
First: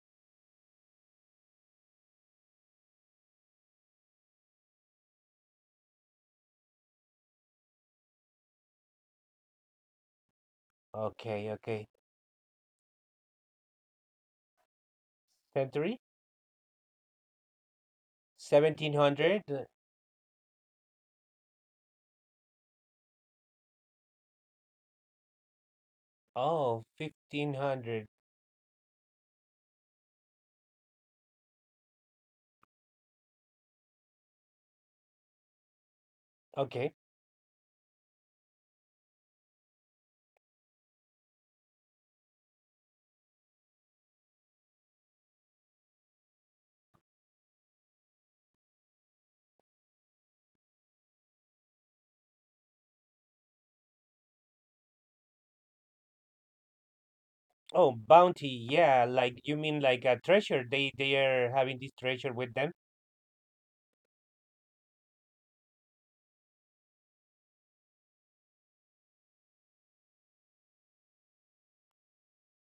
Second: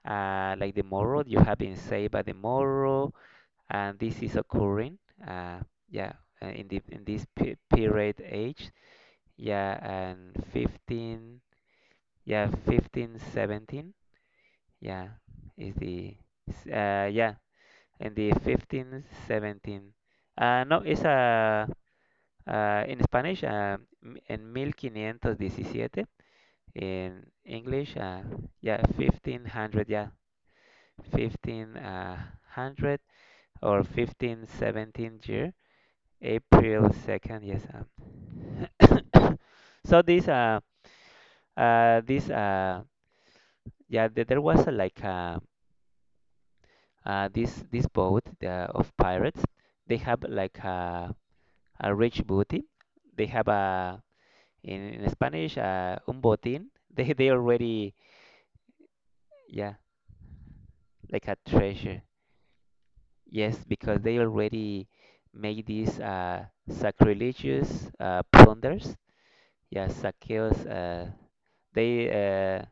Speaker 1: uh, like the moral, you have been saved by the moral, and this is occurring, uh, yeah, uh, in the, in this pe period age, yeah, and fifteen,
Speaker 2: okay, okay.
Speaker 1: yeah, fifteen seventeen. Yeah, is
Speaker 2: Century,
Speaker 1: the, s- uh, yeah. In the
Speaker 2: seventeen
Speaker 1: fifteenth,
Speaker 2: hundred.
Speaker 1: seventeenth. Ah, no, es ah ah, en Spanish, ah, m- en fifteen seventeen.
Speaker 2: Oh,
Speaker 1: In
Speaker 2: fifteen
Speaker 1: English,
Speaker 2: hundred.
Speaker 1: uh, yeah, fifteen hundred, yeah, fifteen hundred or fifteen seventeen year, April
Speaker 2: Okay.
Speaker 1: 2nd, yes. Um. So this, uh, uh, this, uh, yeah, th- there was uh, like uh, uh, this this boat uh, of pirates. They have like uh, a rich booty. They have a in, in Spanish uh, un botín. They they already
Speaker 2: Oh, bounty. Yeah, like you
Speaker 1: yeah
Speaker 2: mean like a treasure. They they
Speaker 1: like a
Speaker 2: are having this
Speaker 1: treasure.
Speaker 2: treasure with them,
Speaker 1: Yes, because they already make these uh, sacrilegious uh, plunders. Yeah, saqueos. Uh, they uh,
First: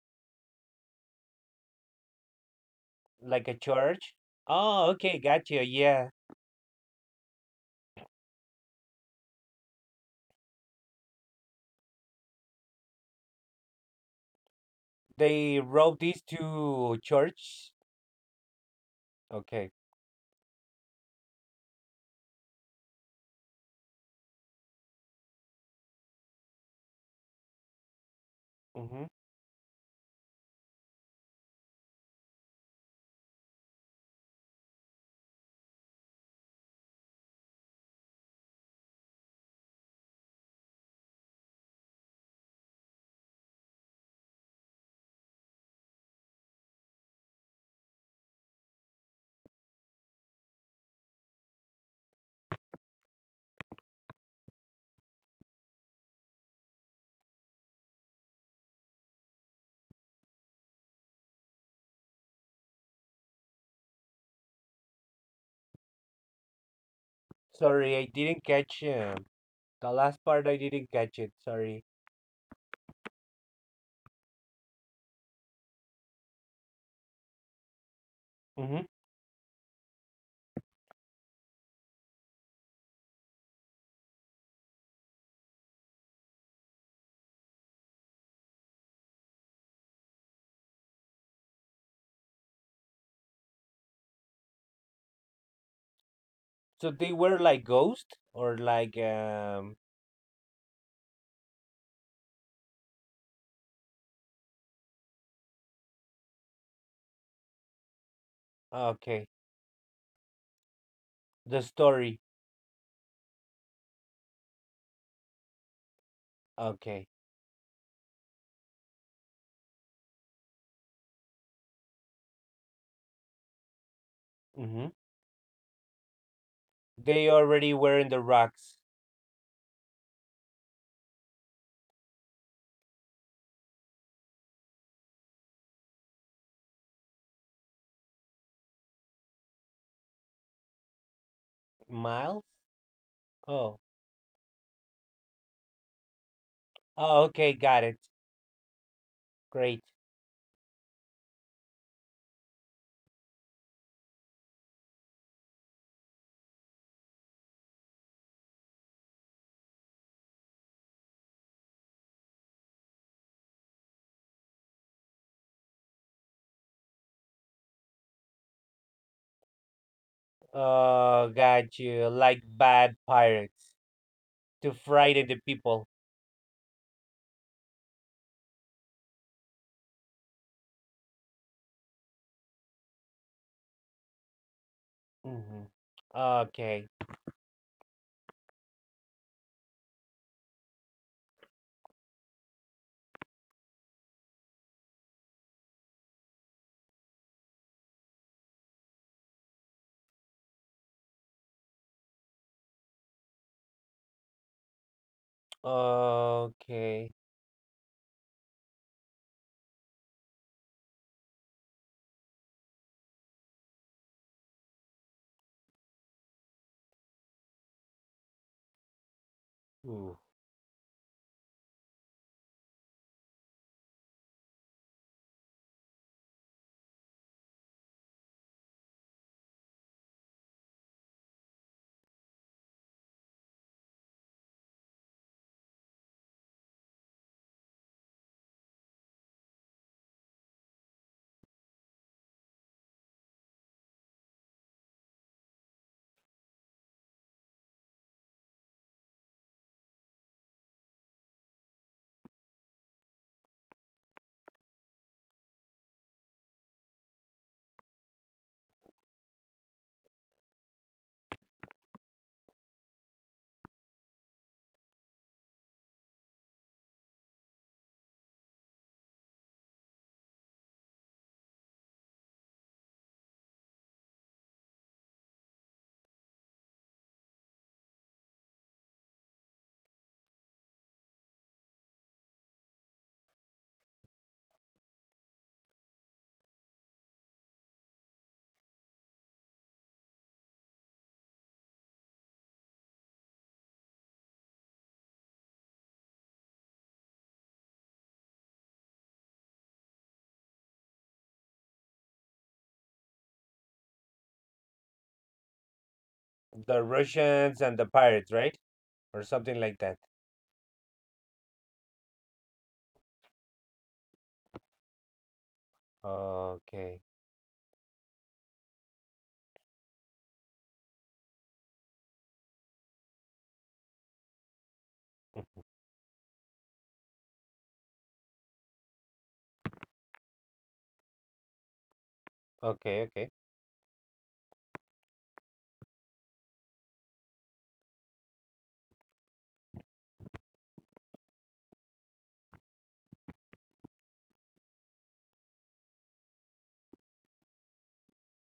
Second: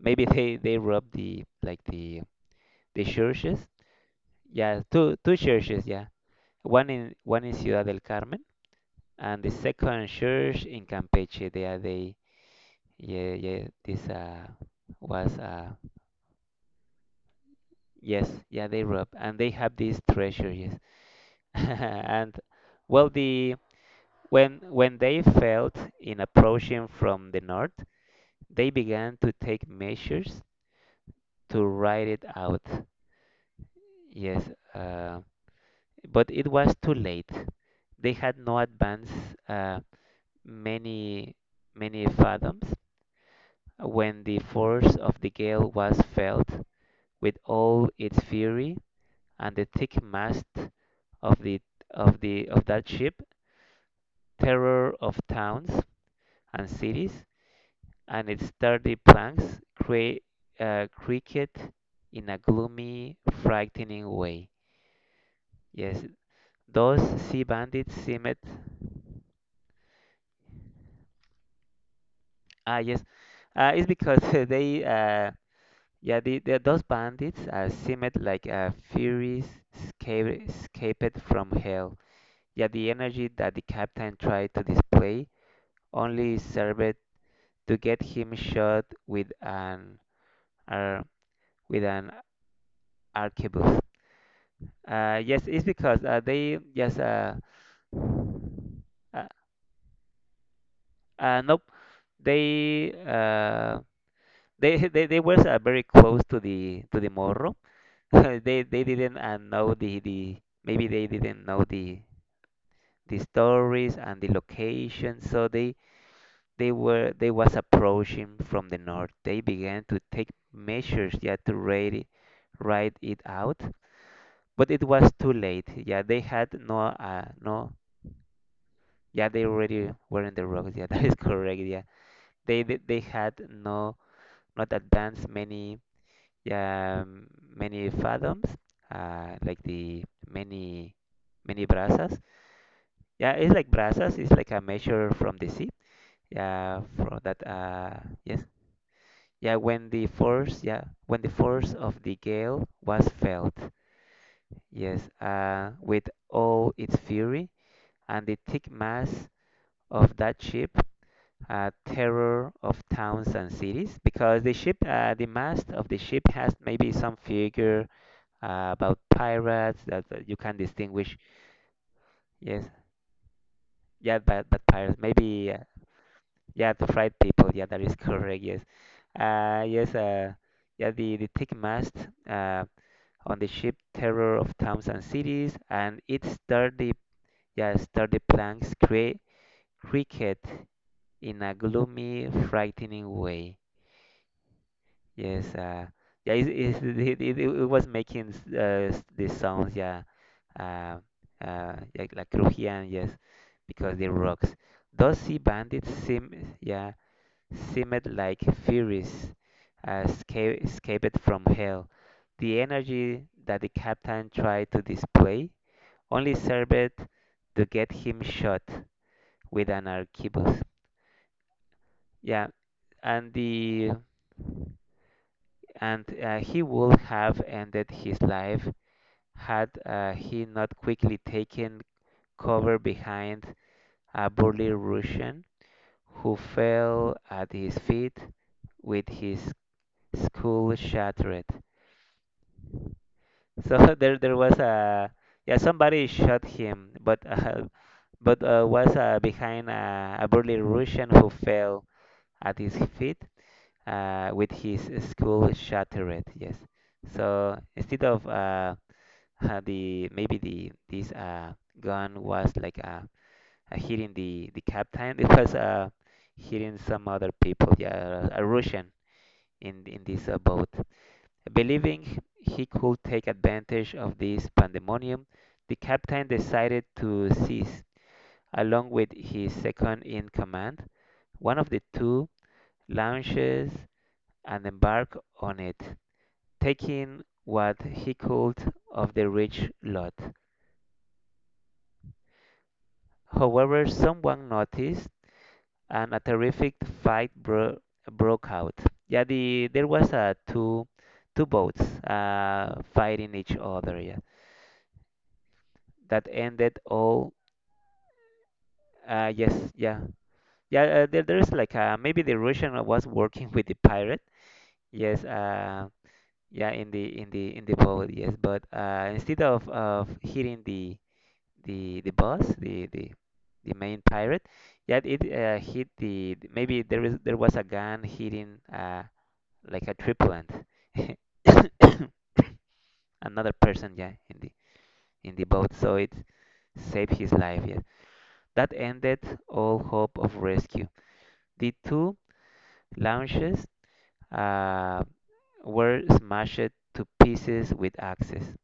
Speaker 1: maybe they they rob the like the the
Speaker 2: like a
Speaker 1: churches.
Speaker 2: church.
Speaker 1: Yeah,
Speaker 2: Oh,
Speaker 1: two
Speaker 2: okay,
Speaker 1: two
Speaker 2: gotcha.
Speaker 1: churches. Yeah,
Speaker 2: Yeah,
Speaker 1: one in one in Ciudad del Carmen and the second church in Campeche. There they yeah, yeah, this uh was
Speaker 2: they
Speaker 1: uh
Speaker 2: robbed these two church.
Speaker 1: yes, yeah, they rob and they
Speaker 2: Okay.
Speaker 1: have these treasures. And well, the when when they felt in approaching from the north, they
Speaker 2: Mm-hmm.
Speaker 1: began to take measures to ride it out. Yes, uh, but it was too late. They had no advance uh, many many fathoms when the force of the gale was felt with all its fury, and the thick mast of the of the of that ship, terror of towns and cities, and its sturdy planks cra- uh, creaked in a gloomy, frightening way. Yes, those sea bandits
Speaker 2: Sorry, I
Speaker 1: seemed.
Speaker 2: didn't catch uh, the last part. I didn't catch it. Sorry.
Speaker 1: Ah, yes, uh, it's because they. Uh, yeah, the, the, those bandits uh, seemed like uh,
Speaker 2: Mm-hmm.
Speaker 1: furies sca- escaped from hell. Yeah, the energy that the captain tried to display only served to get him shot with an ar with an arquebus. Uh, yes, it's because uh, they
Speaker 2: So
Speaker 1: yes
Speaker 2: they
Speaker 1: uh,
Speaker 2: were like ghosts or like
Speaker 1: uh,
Speaker 2: um.
Speaker 1: uh nope, they uh they they, they were uh, very close to the to the morro. they they didn't
Speaker 2: Okay,
Speaker 1: uh, know the the maybe they didn't know
Speaker 2: the
Speaker 1: the
Speaker 2: story.
Speaker 1: the stories and the location, so they they
Speaker 2: Okay.
Speaker 1: were they was approaching from the north. They began to take measures, yeah, to ride it, ride it out. But it
Speaker 2: Mm-hmm.
Speaker 1: was too late. Yeah, they had no, uh,
Speaker 2: They
Speaker 1: no.
Speaker 2: already were in the rocks.
Speaker 1: Yeah, they already were in the rocks. Yeah, that is correct. Yeah, they they, they had no not advanced many yeah, um, many fathoms, uh, like the many many brazas.
Speaker 2: Miles.
Speaker 1: Yeah, it's like
Speaker 2: Oh.
Speaker 1: brazas. It's like a measure from the sea. Yeah, from
Speaker 2: Oh,
Speaker 1: that.
Speaker 2: okay, got
Speaker 1: Uh,
Speaker 2: it.
Speaker 1: yes. Yeah,
Speaker 2: Great.
Speaker 1: when the force. Yeah, when the force of the gale was felt. Yes. Uh, with all its fury and the thick mass of that ship, uh, terror of towns and cities, because the ship, uh, the mast of the ship has maybe some figure uh, about pirates that, that you can distinguish.
Speaker 2: Uh, got you. Like
Speaker 1: Yes,
Speaker 2: bad pirates
Speaker 1: yeah, but but
Speaker 2: to
Speaker 1: pirates
Speaker 2: frighten the
Speaker 1: maybe uh,
Speaker 2: people.
Speaker 1: yeah the fried people. Yeah, that is correct. Yes, uh, yes, uh, yeah the the thick mast uh, on the ship, terror of towns and cities,
Speaker 2: Hmm.
Speaker 1: and its
Speaker 2: Okay.
Speaker 1: sturdy yeah sturdy planks create cricket in a gloomy, frightening way. Yes, uh, yeah, it, it, it, it, it was making s- uh, s- these sounds, yeah, uh, uh, like, like crujían, yes, because the rocks. Those sea bandits seem, yeah,
Speaker 2: Okay.
Speaker 1: seemed like furies, uh, sca- escaped from hell. The energy that the captain tried to display only served to get him shot with an
Speaker 2: Ooh.
Speaker 1: arquebus. Yeah, and the and uh, he would have ended his life had uh, he not quickly taken cover behind a burly Russian, who fell at his feet with his skull shattered. So there, there was a yeah, somebody shot him, but uh, but uh, was uh, behind a, a burly Russian who fell at his feet uh, with his skull shattered. Yes. So instead of uh, the maybe the this uh, gun was like a uh, hitting the the captain. It was uh, hitting some other people. Yeah, a Russian in in this uh, boat, believing he could take advantage of this pandemonium. The captain decided to seize, along with his second in command, one of the two launches and embark on it, taking what he could of the rich lot. However, someone noticed, and a terrific fight bro- broke out. Yeah, the there was uh, two two boats uh, fighting each other. Yeah, that ended
Speaker 2: The
Speaker 1: all.
Speaker 2: Russians and the pirates, right? Or
Speaker 1: Uh, yes,
Speaker 2: something like
Speaker 1: yeah,
Speaker 2: that.
Speaker 1: yeah. Uh, there, there's like uh, maybe the Russian was working with the pirate. Yes, uh, yeah, in
Speaker 2: Okay.
Speaker 1: the in the in the boat. Yes, but uh, instead of of hitting the the the boss, the the the main pirate, yeah, it uh, hit the maybe there is there was a gun hitting. Uh, like a triplant.
Speaker 2: Okay. Okay.
Speaker 1: Another person, yeah, in the in the boat, so it saved his life. Yeah, that ended all hope of rescue. The two launches uh, were smashed to pieces with axes.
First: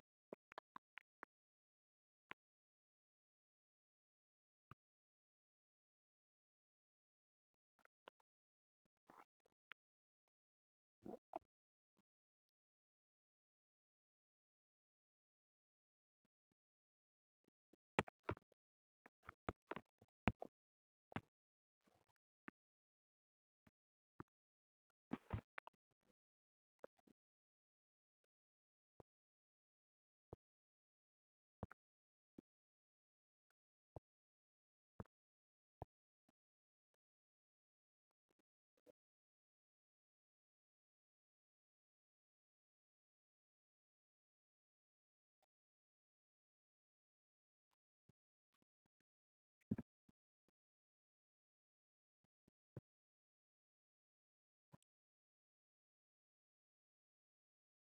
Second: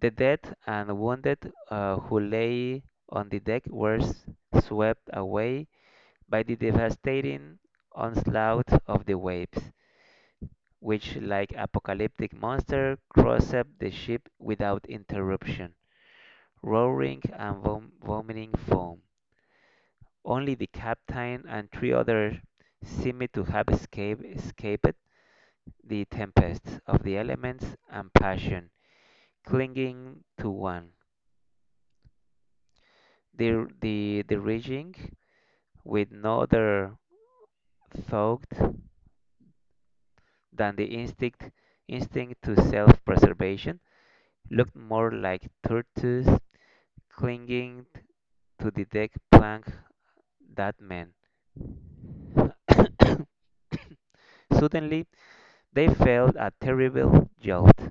Speaker 1: The dead and wounded uh, who lay on the deck were swept away by the devastating onslaught of the waves, which, like apocalyptic monster, crossed up the ship without interruption, roaring and vom- vomiting foam. Only the captain and three others seemed to have escaped, escaped the tempests of the elements and passion, clinging to one. The, the, the raging, with no other thought than the instinct, instinct to self-preservation, looked more like turtles clinging to the deck plank that meant. Suddenly, they felt a terrible jolt,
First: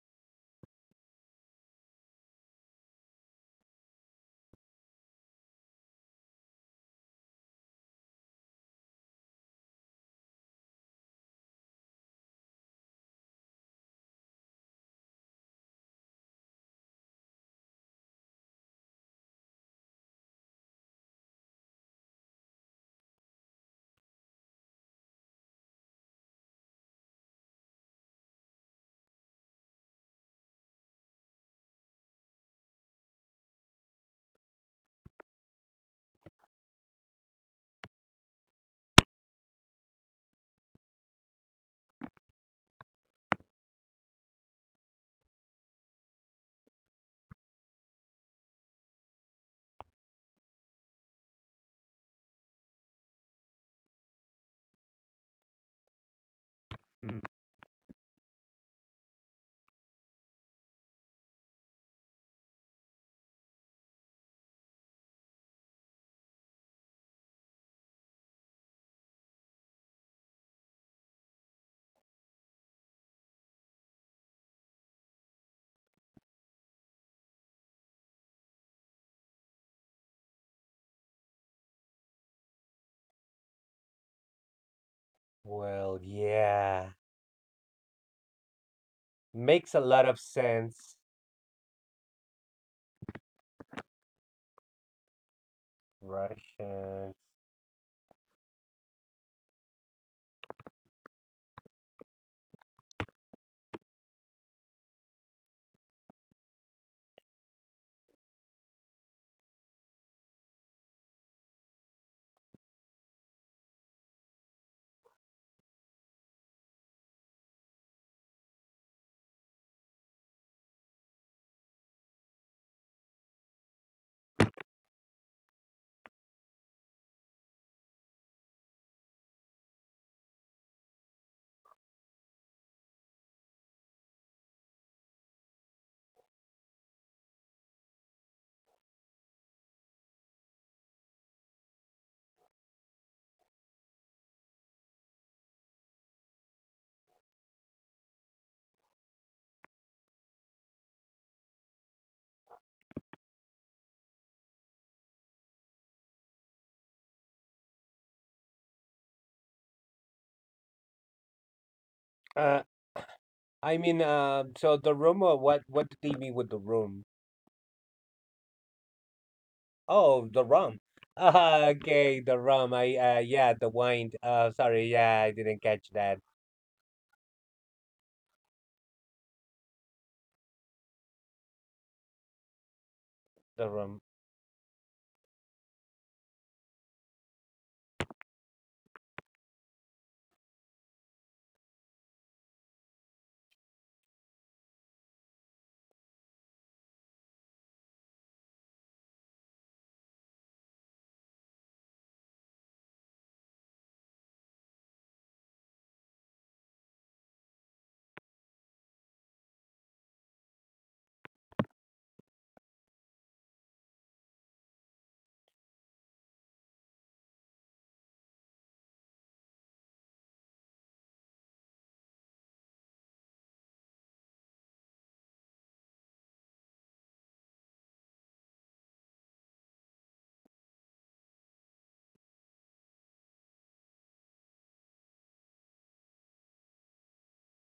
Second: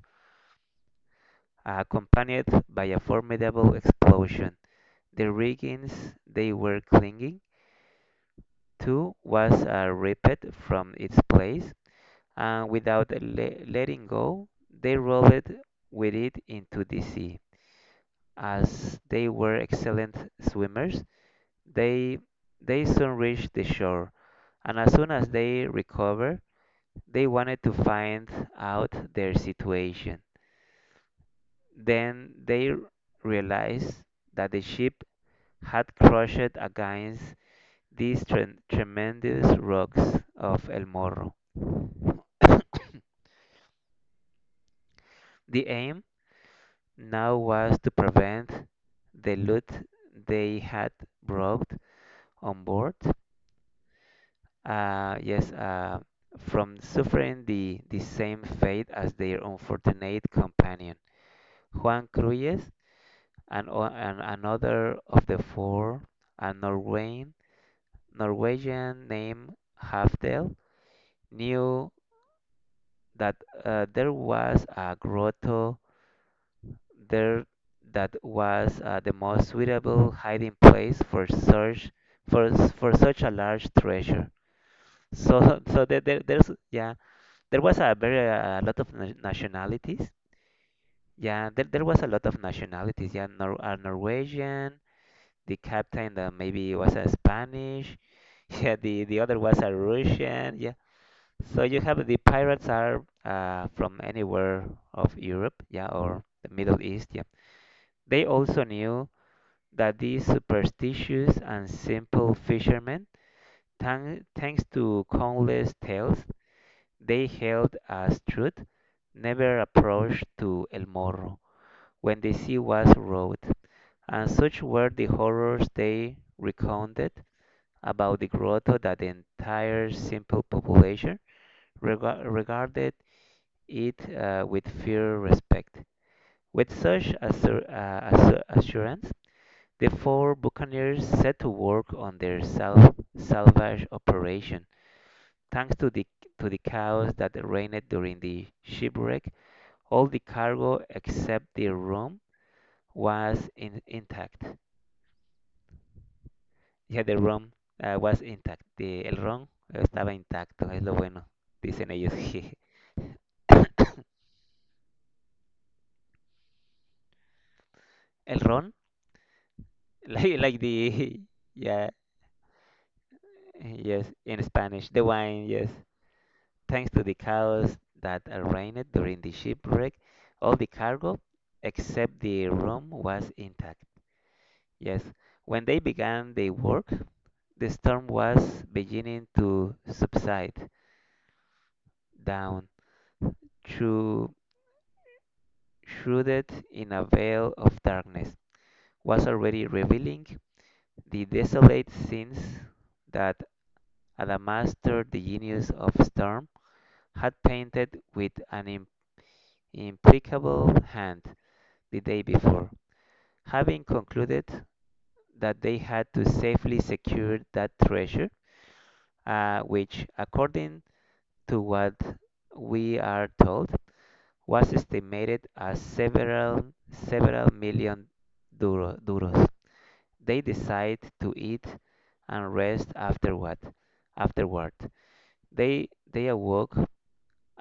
Speaker 1: accompanied by a formidable explosion. The riggings they were clinging to was uh, ripped from its place, and without le- letting go, they rolled with it into the sea. As they were excellent swimmers, they they soon reached the shore, and as soon as they recovered, they wanted to find out their situation. Then they r- realized that the ship had crushed against these tren- tremendous rocks of El Morro. The aim now was to prevent the loot they had brought on board, uh, yes, uh, from
Speaker 2: Mm.
Speaker 1: suffering the, the same fate as their unfortunate companion, Juan Cruyes, and, o- and another of the four, a Norwegian, Norwegian named Hafdel, knew that uh, there was a grotto there that was uh, the most suitable hiding place for such for s- for such a large treasure. So so
Speaker 2: Well,
Speaker 1: there, there there's,
Speaker 2: yeah.
Speaker 1: yeah, there was a very uh, a lot of na-
Speaker 2: Makes a lot
Speaker 1: nationalities.
Speaker 2: of sense.
Speaker 1: Yeah, there, there was a lot of nationalities. Yeah, Nor- a Norwegian, the captain that maybe was a
Speaker 2: Russians.
Speaker 1: Spanish. Yeah, the the other was a Russian. Yeah. So you have the pirates are uh, from anywhere of Europe, yeah, or the Middle East, yeah. They also knew that these superstitious and simple fishermen, thank, thanks to countless tales they held as truth, never approached to El Morro when the sea was rough, and such were the horrors they recounted about the growth of that the entire simple population rega- regarded it uh, with fear respect. With such assur- uh, assu- assurance, the four buccaneers set to work on their sal- salvage operation. Thanks to the to the chaos that reigned during the shipwreck, all the cargo except the rum was in- intact. Yeah, the rum uh, was intact. The, el rum estaba intacto, es lo bueno, dicen ellos.
Speaker 2: Uh, I mean, uh, so the room, or what, what did they mean with the room?
Speaker 1: El ron,
Speaker 2: Oh,
Speaker 1: like,
Speaker 2: the
Speaker 1: like
Speaker 2: rum.
Speaker 1: the
Speaker 2: Ah,
Speaker 1: yeah,
Speaker 2: okay, the rum. I uh, yeah, the
Speaker 1: yes,
Speaker 2: wine.
Speaker 1: in
Speaker 2: Uh, sorry,
Speaker 1: Spanish, the
Speaker 2: yeah, I
Speaker 1: wine,
Speaker 2: didn't
Speaker 1: yes.
Speaker 2: catch that.
Speaker 1: Thanks to the chaos that reigned during the shipwreck, all the cargo except the rum was
Speaker 2: The
Speaker 1: intact.
Speaker 2: rum.
Speaker 1: Yes, when they began their work, the storm was beginning to subside down through shrouded in a veil of darkness was already revealing the desolate scenes that and a master the genius of storm had painted with an im- implacable hand the day before. Having concluded that they had to safely secure that treasure, uh, which, according to what we are told, was estimated as several several million duro- duros, they decide to eat and rest afterward. Afterward, they they awoke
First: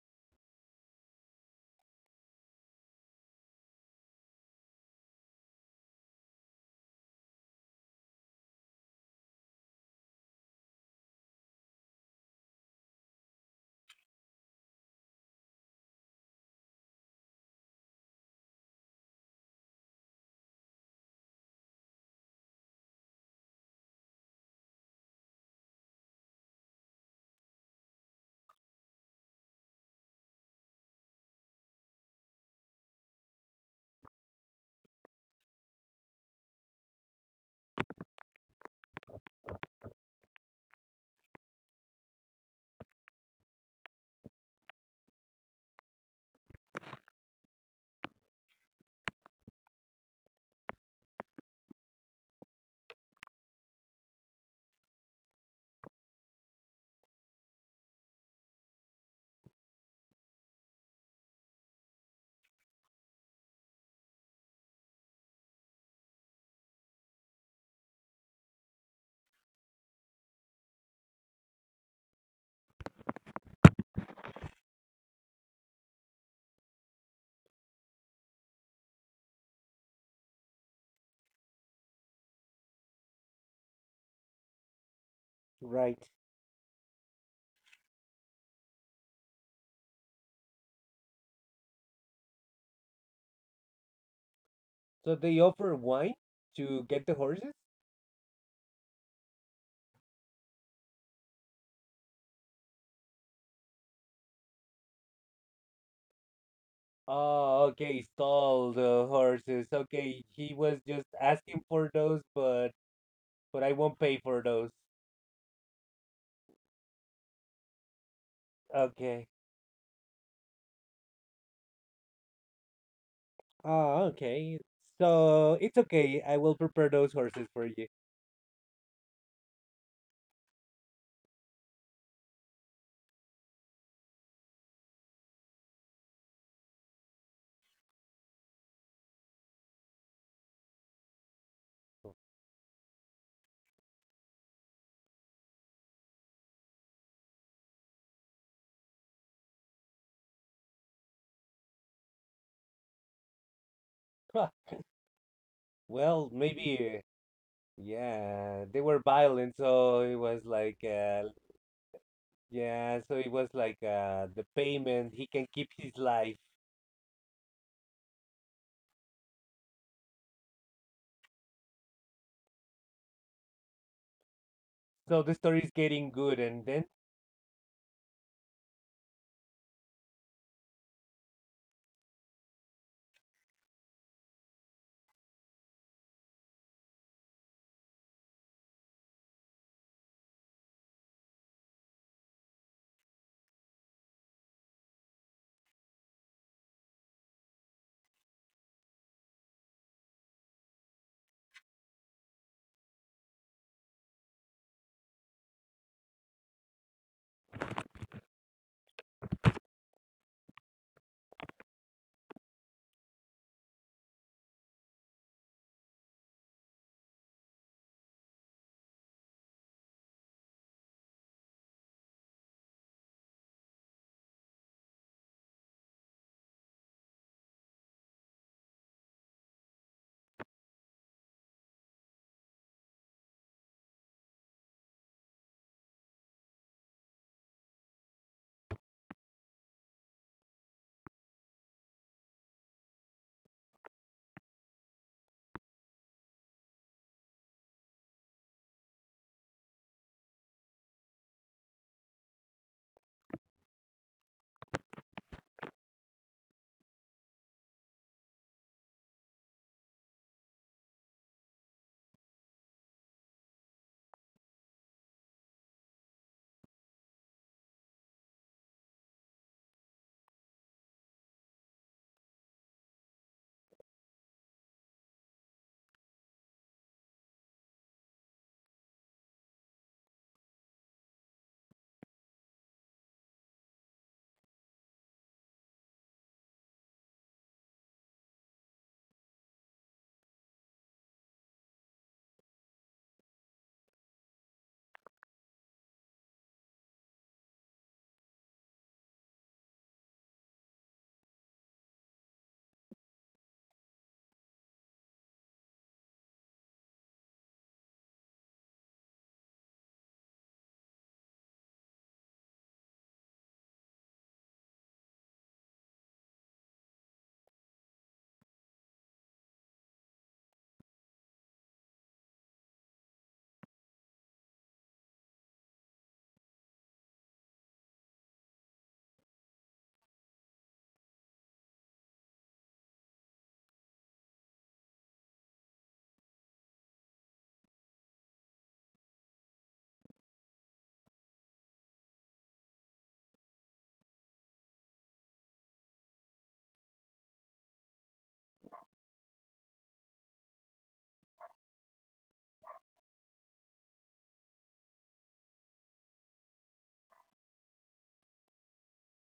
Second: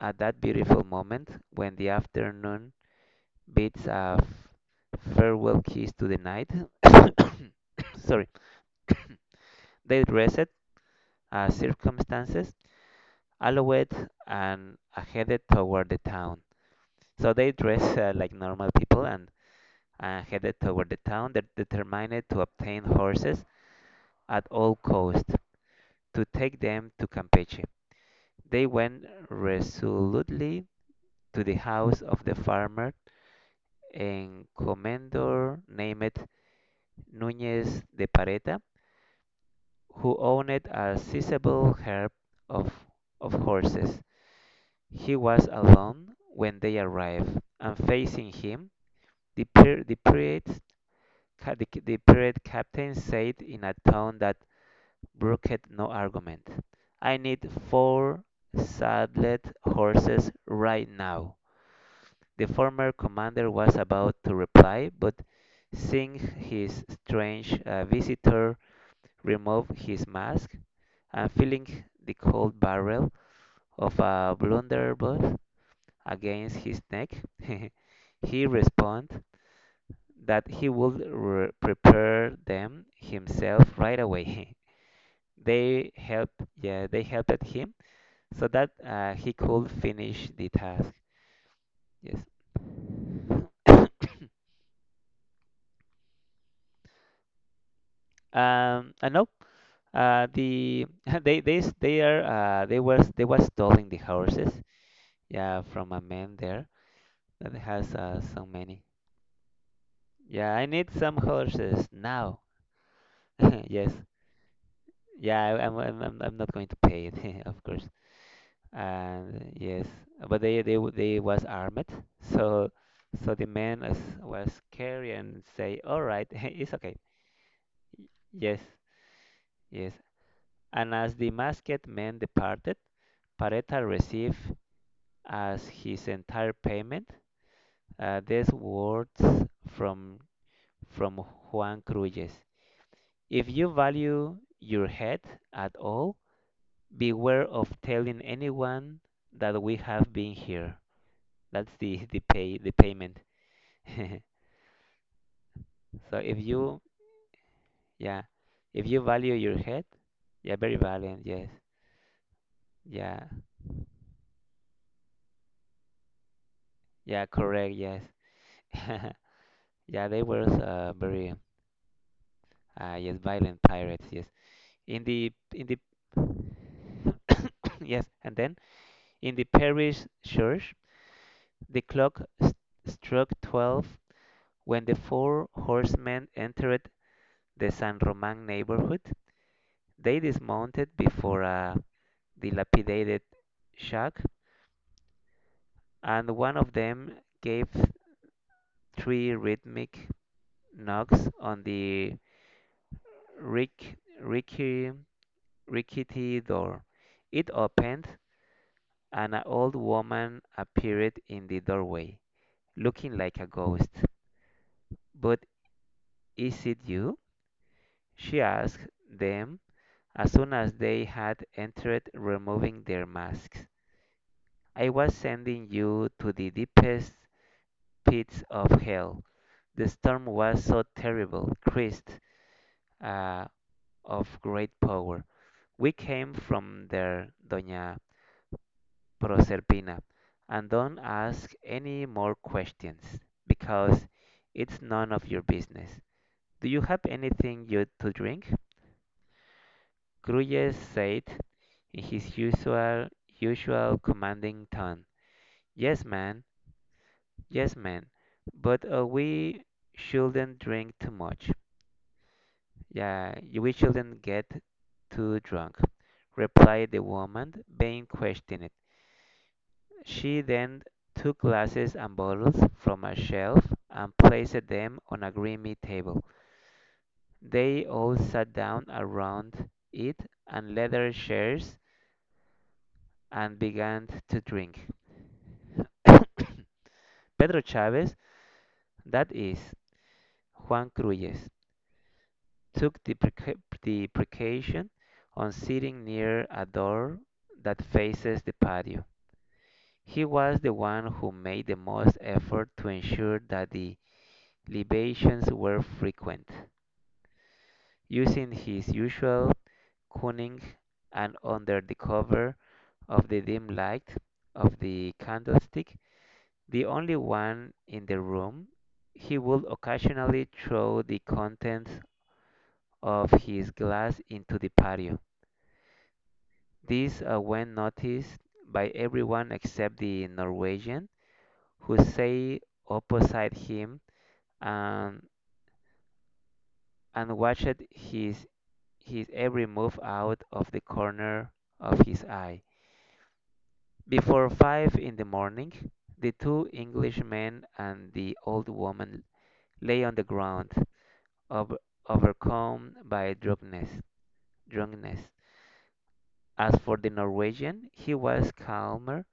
Speaker 1: at that beautiful moment when the afternoon bids a farewell kiss to the night. Sorry. They dressed as circumstances allowed and uh, headed toward the town. So they dressed uh, like normal people and uh, headed toward the town. They determined to obtain horses at all costs to take them to Campeche. They went resolutely to the house of the farmer and commandor named Núñez de Pareta, who owned a sizable herd of, of horses. He was alone when they arrived, and facing him, the, the, pirate, the pirate captain said in a tone that brooked no argument, I need four saddled horses right now. The former commander was about to reply, but seeing his strange uh, visitor remove his mask, and feeling the cold barrel of a blunderbuss against his neck, he responded that he would re- prepare them himself right away. They
Speaker 2: Right.
Speaker 1: helped, yeah, they helped him so that uh, he could finish the task. Yes.
Speaker 2: So they offer wine to get the horses?
Speaker 1: Um, and nope. Uh, the they they s- they are uh, they was they was stealing the horses. Yeah, from a man there that
Speaker 2: Oh,
Speaker 1: has
Speaker 2: okay,
Speaker 1: uh, so
Speaker 2: stall
Speaker 1: many.
Speaker 2: the horses. Okay, he
Speaker 1: Yeah, I
Speaker 2: was
Speaker 1: need
Speaker 2: just
Speaker 1: some
Speaker 2: asking
Speaker 1: horses
Speaker 2: for those,
Speaker 1: now.
Speaker 2: but but I
Speaker 1: Yes.
Speaker 2: won't pay for those.
Speaker 1: Yeah, I, I'm, I'm I'm I'm not going to pay it, of course.
Speaker 2: Okay.
Speaker 1: And yes, but they they w- they was armed, so so the man was
Speaker 2: Oh,
Speaker 1: was
Speaker 2: okay.
Speaker 1: scary and
Speaker 2: So it's
Speaker 1: say, "All
Speaker 2: okay.
Speaker 1: right,
Speaker 2: I will
Speaker 1: it's
Speaker 2: prepare
Speaker 1: okay."
Speaker 2: those horses for you.
Speaker 1: Y- Yes, yes. And as the masked man departed, Pareta received as his entire payment uh, these words from from Juan Cruces. If you value your head at all, beware of telling anyone that we have been here. That's the the pay the payment.
Speaker 2: Huh.
Speaker 1: So
Speaker 2: Well,
Speaker 1: if you,
Speaker 2: maybe,
Speaker 1: yeah,
Speaker 2: yeah, they
Speaker 1: if you
Speaker 2: were
Speaker 1: value
Speaker 2: violent,
Speaker 1: your head,
Speaker 2: so it was
Speaker 1: yeah, very
Speaker 2: like
Speaker 1: valiant,
Speaker 2: uh,
Speaker 1: yes.
Speaker 2: yeah, so
Speaker 1: Yeah.
Speaker 2: it was like uh, the payment, he can keep his life.
Speaker 1: Yeah, correct, yes. Yeah, they were uh, very uh, yes, violent pirates, yes. In
Speaker 2: So
Speaker 1: the
Speaker 2: the story
Speaker 1: in
Speaker 2: is
Speaker 1: the
Speaker 2: getting good, and then
Speaker 1: yes, and then in the parish church, the clock st struck twelve when the four horsemen entered the San Roman neighborhood. They dismounted before a dilapidated shack, and one of them gave three rhythmic knocks on the rick, ricky, rickety door. It opened, and an old woman appeared in the doorway, looking like a ghost. But is it you? She asked them as soon as they had entered, removing their masks. I was sending you to the deepest pits of hell. The storm was so terrible, Christ, uh, of great power. We came from there, Doña Proserpina, and don't ask any more questions, because it's none of your business. Do you have anything you to drink? Grulles said in his usual usual commanding tone. Yes, man, yes, man, but uh, we shouldn't drink too much. Yeah, we shouldn't get too drunk, replied the woman being questioned. She then took glasses and bottles from a shelf and placed them on a grimy table. They all sat down around it on leather chairs and began to drink. Pedro Chavez, that is, Juan Cruyes, took the, preca- the precaution on sitting near a door that faces the patio. He was the one who made the most effort to ensure that the libations were frequent, using his usual cunning and under the cover of the dim light of the candlestick, the only one in the room, he would occasionally throw the contents of his glass into the patio. This uh, when noticed by everyone except the Norwegian, who sat opposite him and and watched his his every move out of the corner of his eye. Before five in the morning, the two Englishmen and the old woman lay on the ground, over, overcome by drunkenness. Drunkenness. As for the Norwegian, he was calmer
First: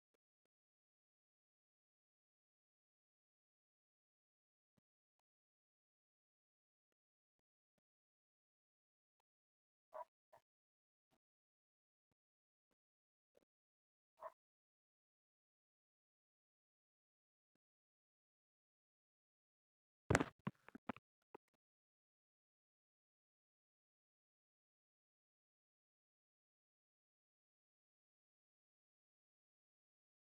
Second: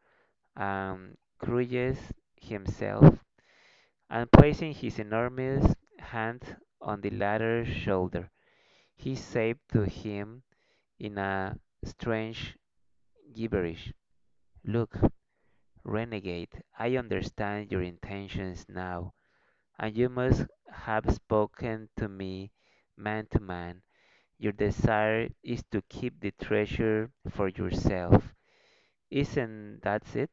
Speaker 1: and courageous himself, and placing his enormous hand on the latter's shoulder, he said to him in a strange gibberish. Look, renegade, I understand your intentions now, and you must have spoken to me man to man. Your desire is to keep the treasure for yourself. Isn't that it?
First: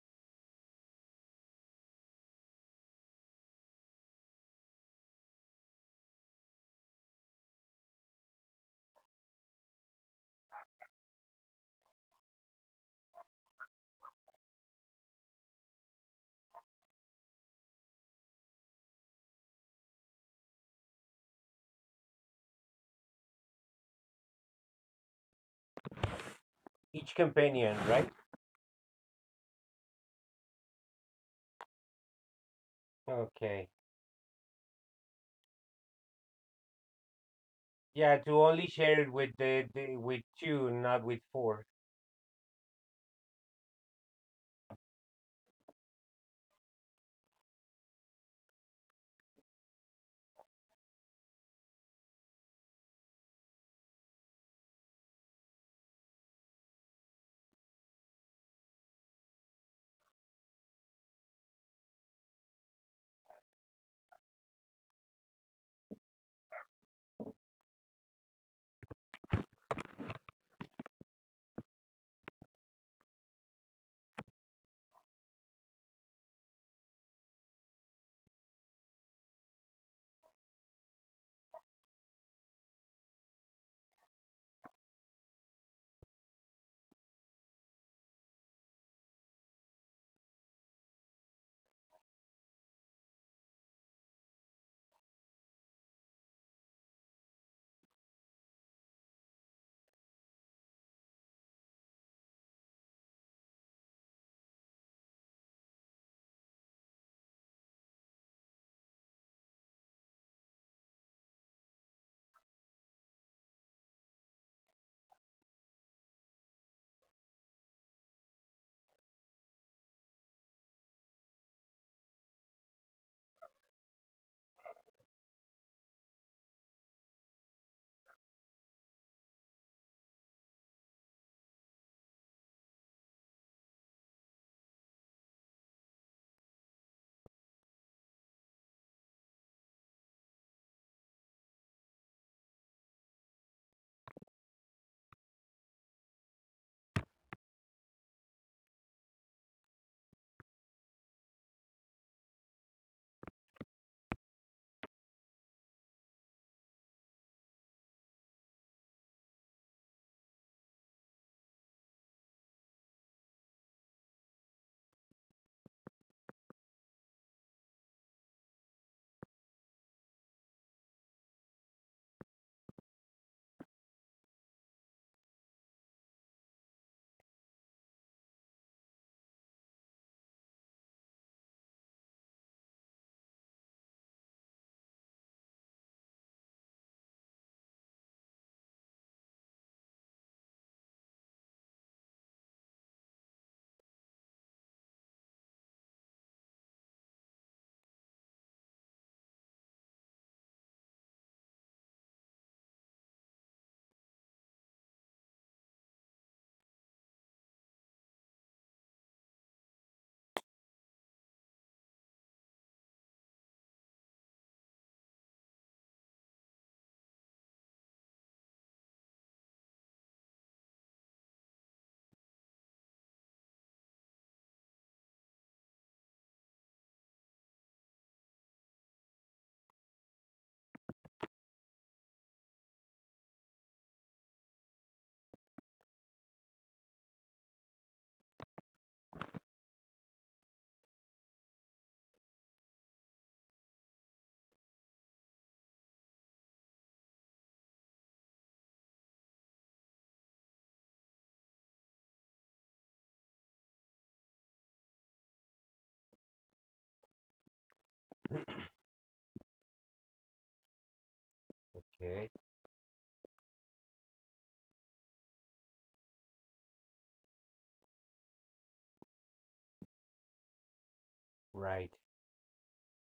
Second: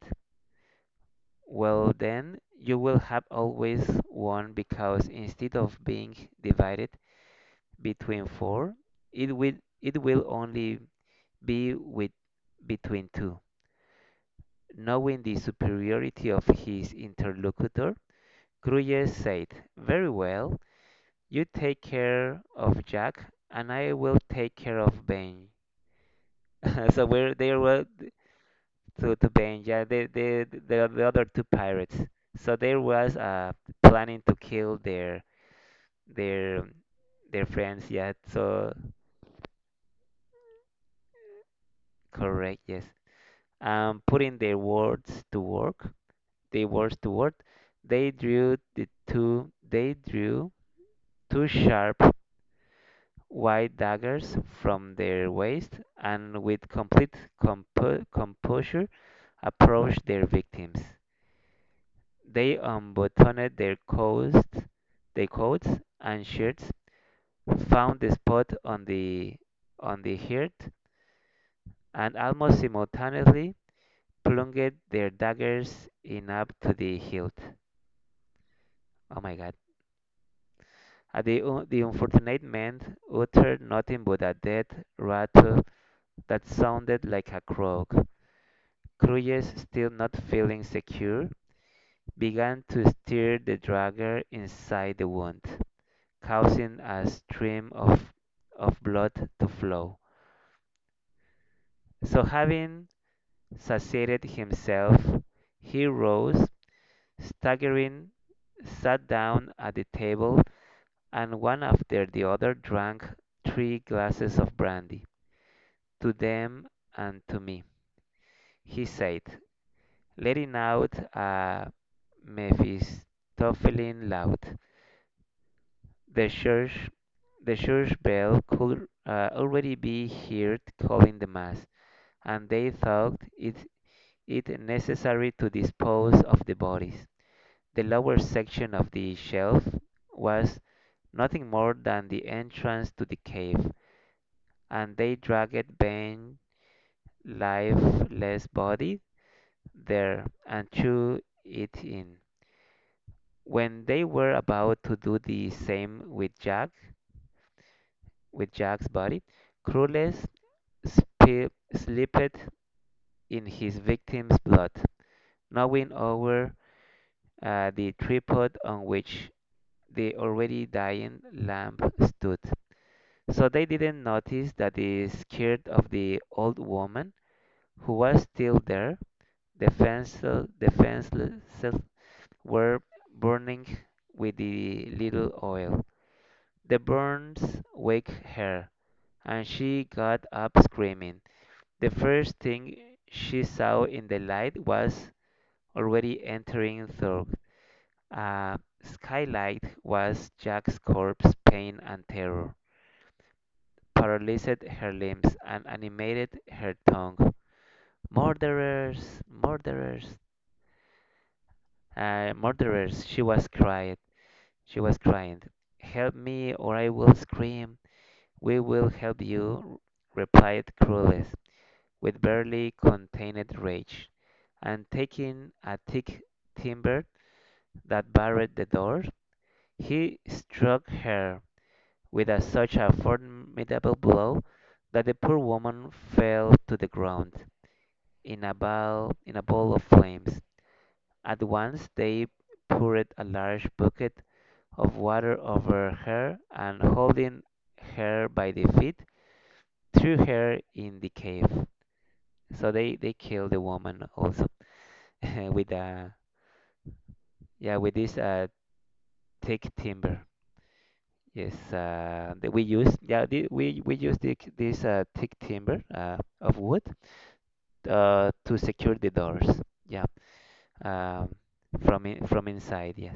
Speaker 1: Well, then, you will have always won because instead of being divided between four, it will, it will only be with, between two. Knowing the superiority of his interlocutor, Gruyere said, very well, you take care of Jack, and I will take care of Ben. So
Speaker 2: each
Speaker 1: we're, they
Speaker 2: companion,
Speaker 1: were
Speaker 2: right?
Speaker 1: to, to Ben, yeah, the, the, the, the other two pirates. So there was uh,
Speaker 2: Okay.
Speaker 1: planning to kill their their their friends, yeah,
Speaker 2: Yeah, to only
Speaker 1: so
Speaker 2: share it with the, the with two, not with four.
Speaker 1: correct, yes. Um, putting their words to work, their words to work, they drew the two, they drew two sharp white daggers from their waist, and with complete compo- composure approached their victims. They unbuttoned their coats, their coats and shirts, found the spot on the on the heart, and almost simultaneously plunged their daggers in up to the hilt. Oh my God! Uh, the, un- the unfortunate man uttered nothing but a dead rattle that sounded like a croak. Cruyff, still not feeling secure, began to stir the dagger inside the wound, causing a stream of, of blood to flow. So, having satiated himself, he rose, staggering, sat down at the table, and one after the other drank three glasses of brandy. To them and to me, he said, letting out a Mephistophelian laugh. The church, the church bell could uh, already be heard calling the mass, and they thought it, it necessary to dispose of the bodies. The lower section of the shelf was nothing more than the entrance to the cave, and they dragged Ben's lifeless body there and threw it in. When they were about to do the same with Jack, with Jack's body, Crueles spe- sleepeth in his victim's blood, gnawing over uh, the tripod on which the already dying lamb stood. So they didn't notice that the skirt of the old woman, who was still there, defenseless, defenseless were burning with the little oil. The burns waked her, and she got up screaming. The first thing she saw in the light was already entering through a skylight was Jack's corpse. Pain and terror paralyzed her limbs and animated her tongue. Murderers! Murderers! Uh, murderers! She was crying. She was crying. Help me, or I will scream. We will help you, replied Crueles, with barely contained rage, and taking a thick timber that barred the door, he struck her with a, such a formidable blow that the poor woman fell to the ground in a ball, in a ball of flames. At once they poured a large bucket of water over her, and holding her by the feet, threw her in the cave. So they, they killed the woman also. with uh yeah, with this uh thick timber, yes, uh
Speaker 2: Okay.
Speaker 1: that we use, yeah, the, we we use the, this uh thick timber uh of wood, uh to secure the doors, yeah, um
Speaker 2: Right.
Speaker 1: from in, from inside, yes.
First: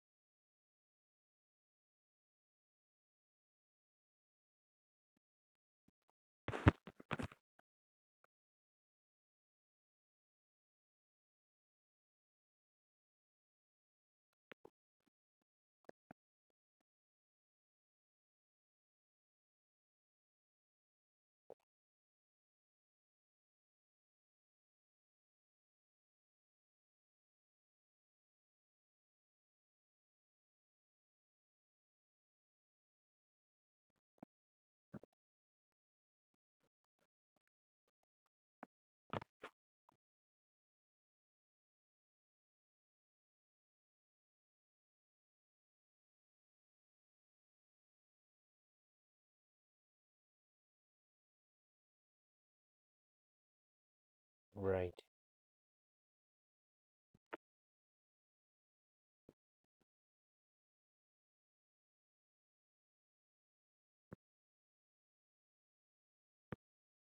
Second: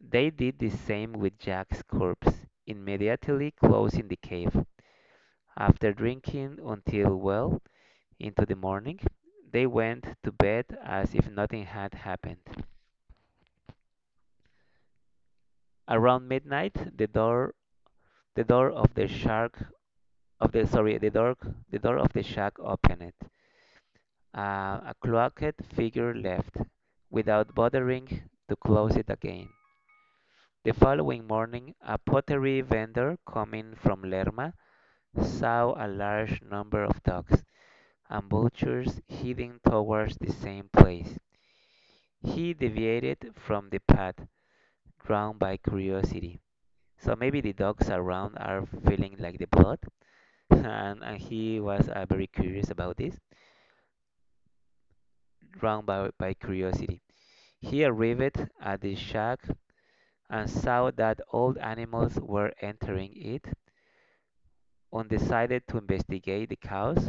Speaker 1: They did the same with Jack's corpse, immediately closing the cave. After drinking until well into the morning, they went to bed as if nothing had happened. Around midnight, the door the door of the shark of the sorry the door the door of the shack opened. Uh, a cloaked figure left, without bothering to close it again. The following morning, a pottery vendor coming from Lerma saw a large number of dogs and vultures heading towards the same place. He deviated from the path, drawn by curiosity. So maybe the dogs around are feeling like the blood, and, and he was uh, very curious about this.
Speaker 2: Right.
Speaker 1: Drawn by, by curiosity, he arrived at the shack and saw that old animals were entering it, and decided to investigate the cause.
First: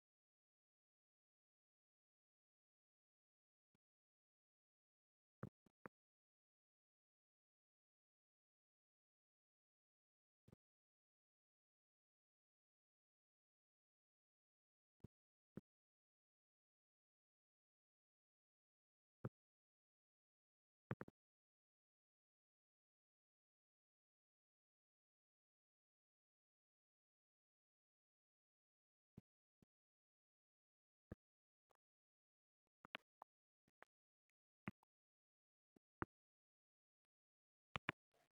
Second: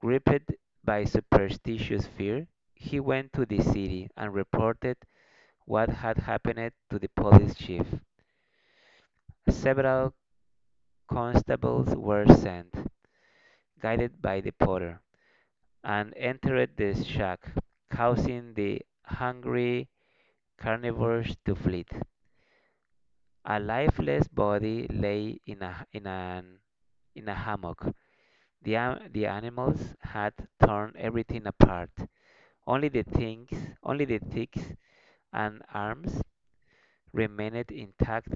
Speaker 1: Gripped by superstitious fear, he went to the city and reported what had happened to the police chief. Several constables were sent, guided by the porter, and entered the shack, causing the hungry carnivores to flee. A lifeless body lay in a in an in a hammock. The an- the animals had torn everything apart. Only the things, Only the twigs and arms remained intact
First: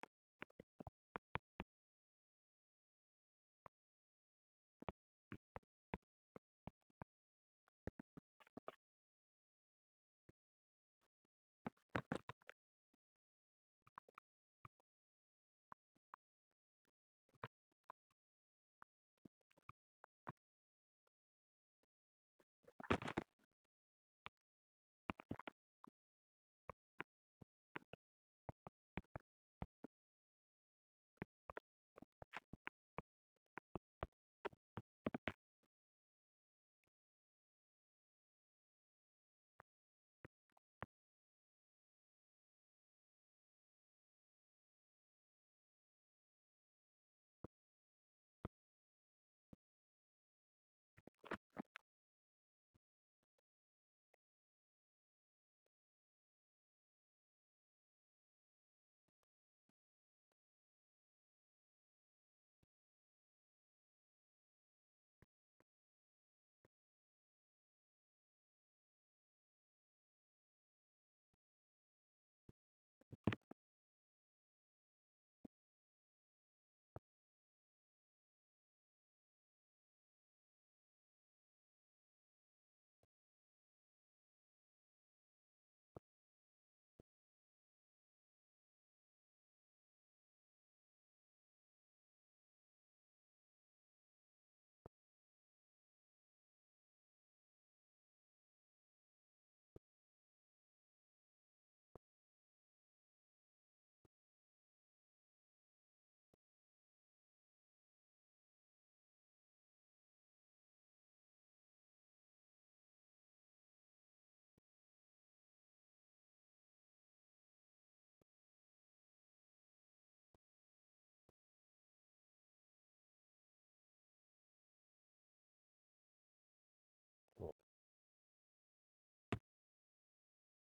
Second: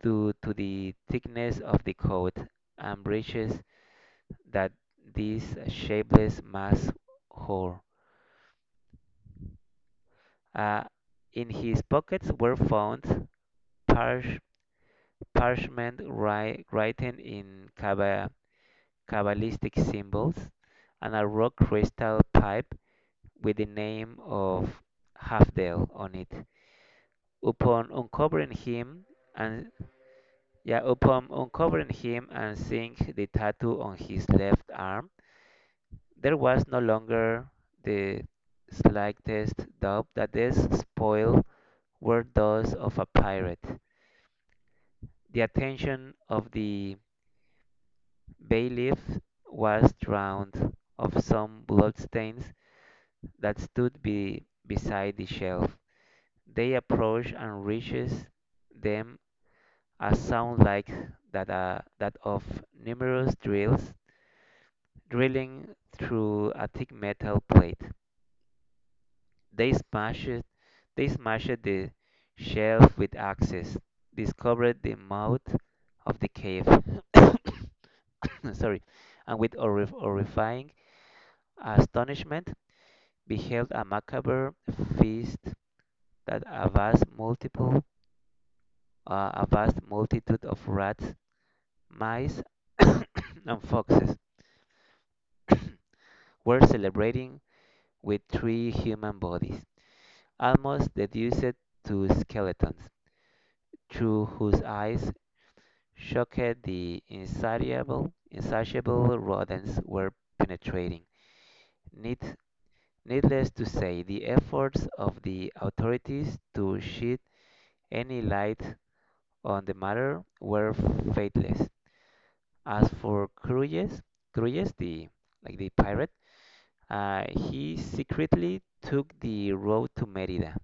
Speaker 1: due to the thickness of the coat and breeches that this shapeless mass wore. Uh, in his pockets were found parch- parchment wri- written in Kaba- Kabbalistic symbols, and a rock crystal pipe with the name of Hafdel on it. Upon uncovering him and yeah, Upon uncovering him and seeing the tattoo on his left arm, there was no longer the slightest doubt that these spoils were those of a pirate. The attention of the bailiff was drowned of some bloodstains that stood be, beside the shelf. They approach and reaches them a sound like that, uh, that of numerous drills drilling through a thick metal plate. They smash it, they smash it the shelf with axes, discovered the mouth of the cave. Sorry, and with horri- horrifying astonishment beheld a macabre feast that a vast multiple Uh, a vast multitude of rats, mice, and foxes were celebrating with three human bodies, almost reduced to skeletons, through whose eyes shocked the insatiable, insatiable rodents were penetrating. Need, Needless to say, the efforts of the authorities to shed any light on the matter were faithless. As for Crujes, Crujes the like the pirate, uh, he secretly took the road to Merida,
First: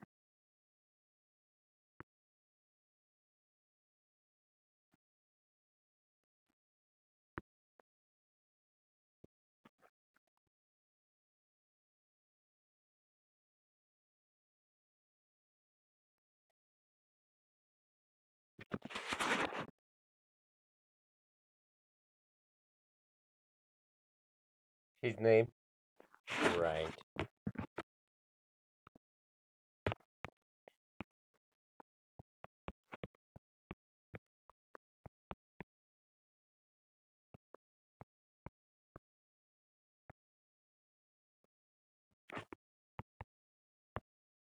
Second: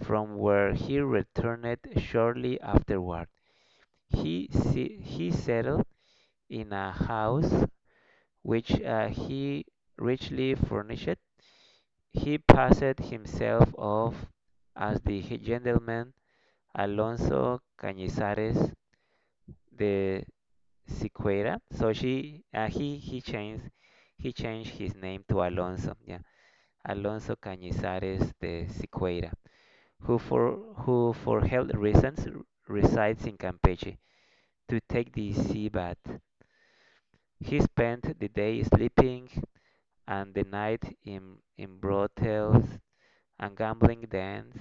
Speaker 1: from where he returned shortly afterward. He se- he settled in a house which, uh, he richly furnished. He passed himself off as the gentleman Alonso Cañizares, the Siqueira. So she, uh, he, he changed, he changed his
Speaker 2: His
Speaker 1: name to
Speaker 2: name.
Speaker 1: Alonso. Yeah,
Speaker 2: Right.
Speaker 1: Alonso Cañizares de Siqueira, who for who for health reasons r- resides in Campeche to take the sea bath. He spent the day sleeping and the night in in brothels and gambling dens.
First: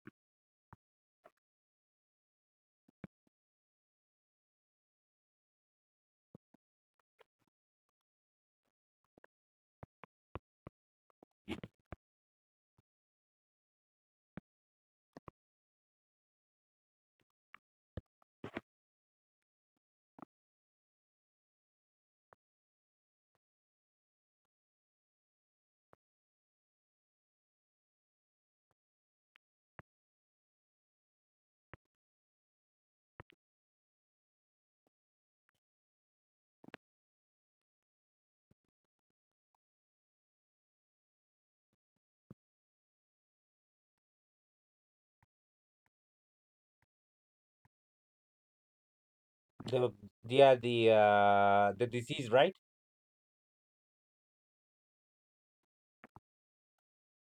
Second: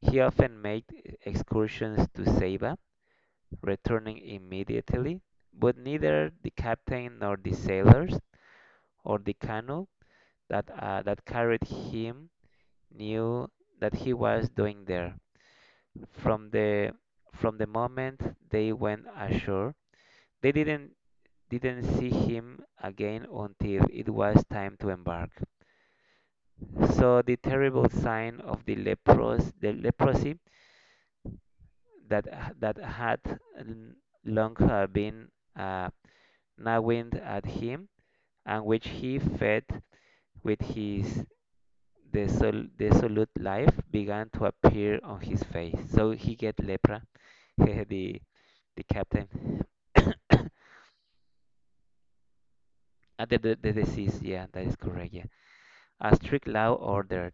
Speaker 1: He often made excursions to Ceiba, returning immediately, but neither the captain nor the sailors or the canoe that uh, that carried him knew that he was doing there. From the from the moment they went ashore, they didn't didn't see him again until it was time to embark. So the terrible sign of the lepros the leprosy that that had long uh, been, uh, gnawing at him, and which he fed with his Desol- desolate life began to appear on his face. So he get lepra, the the captain.
Speaker 2: The yeah the uh, the disease, right?
Speaker 1: Uh, the, the, the disease, yeah, that is correct, yeah. A strict law ordered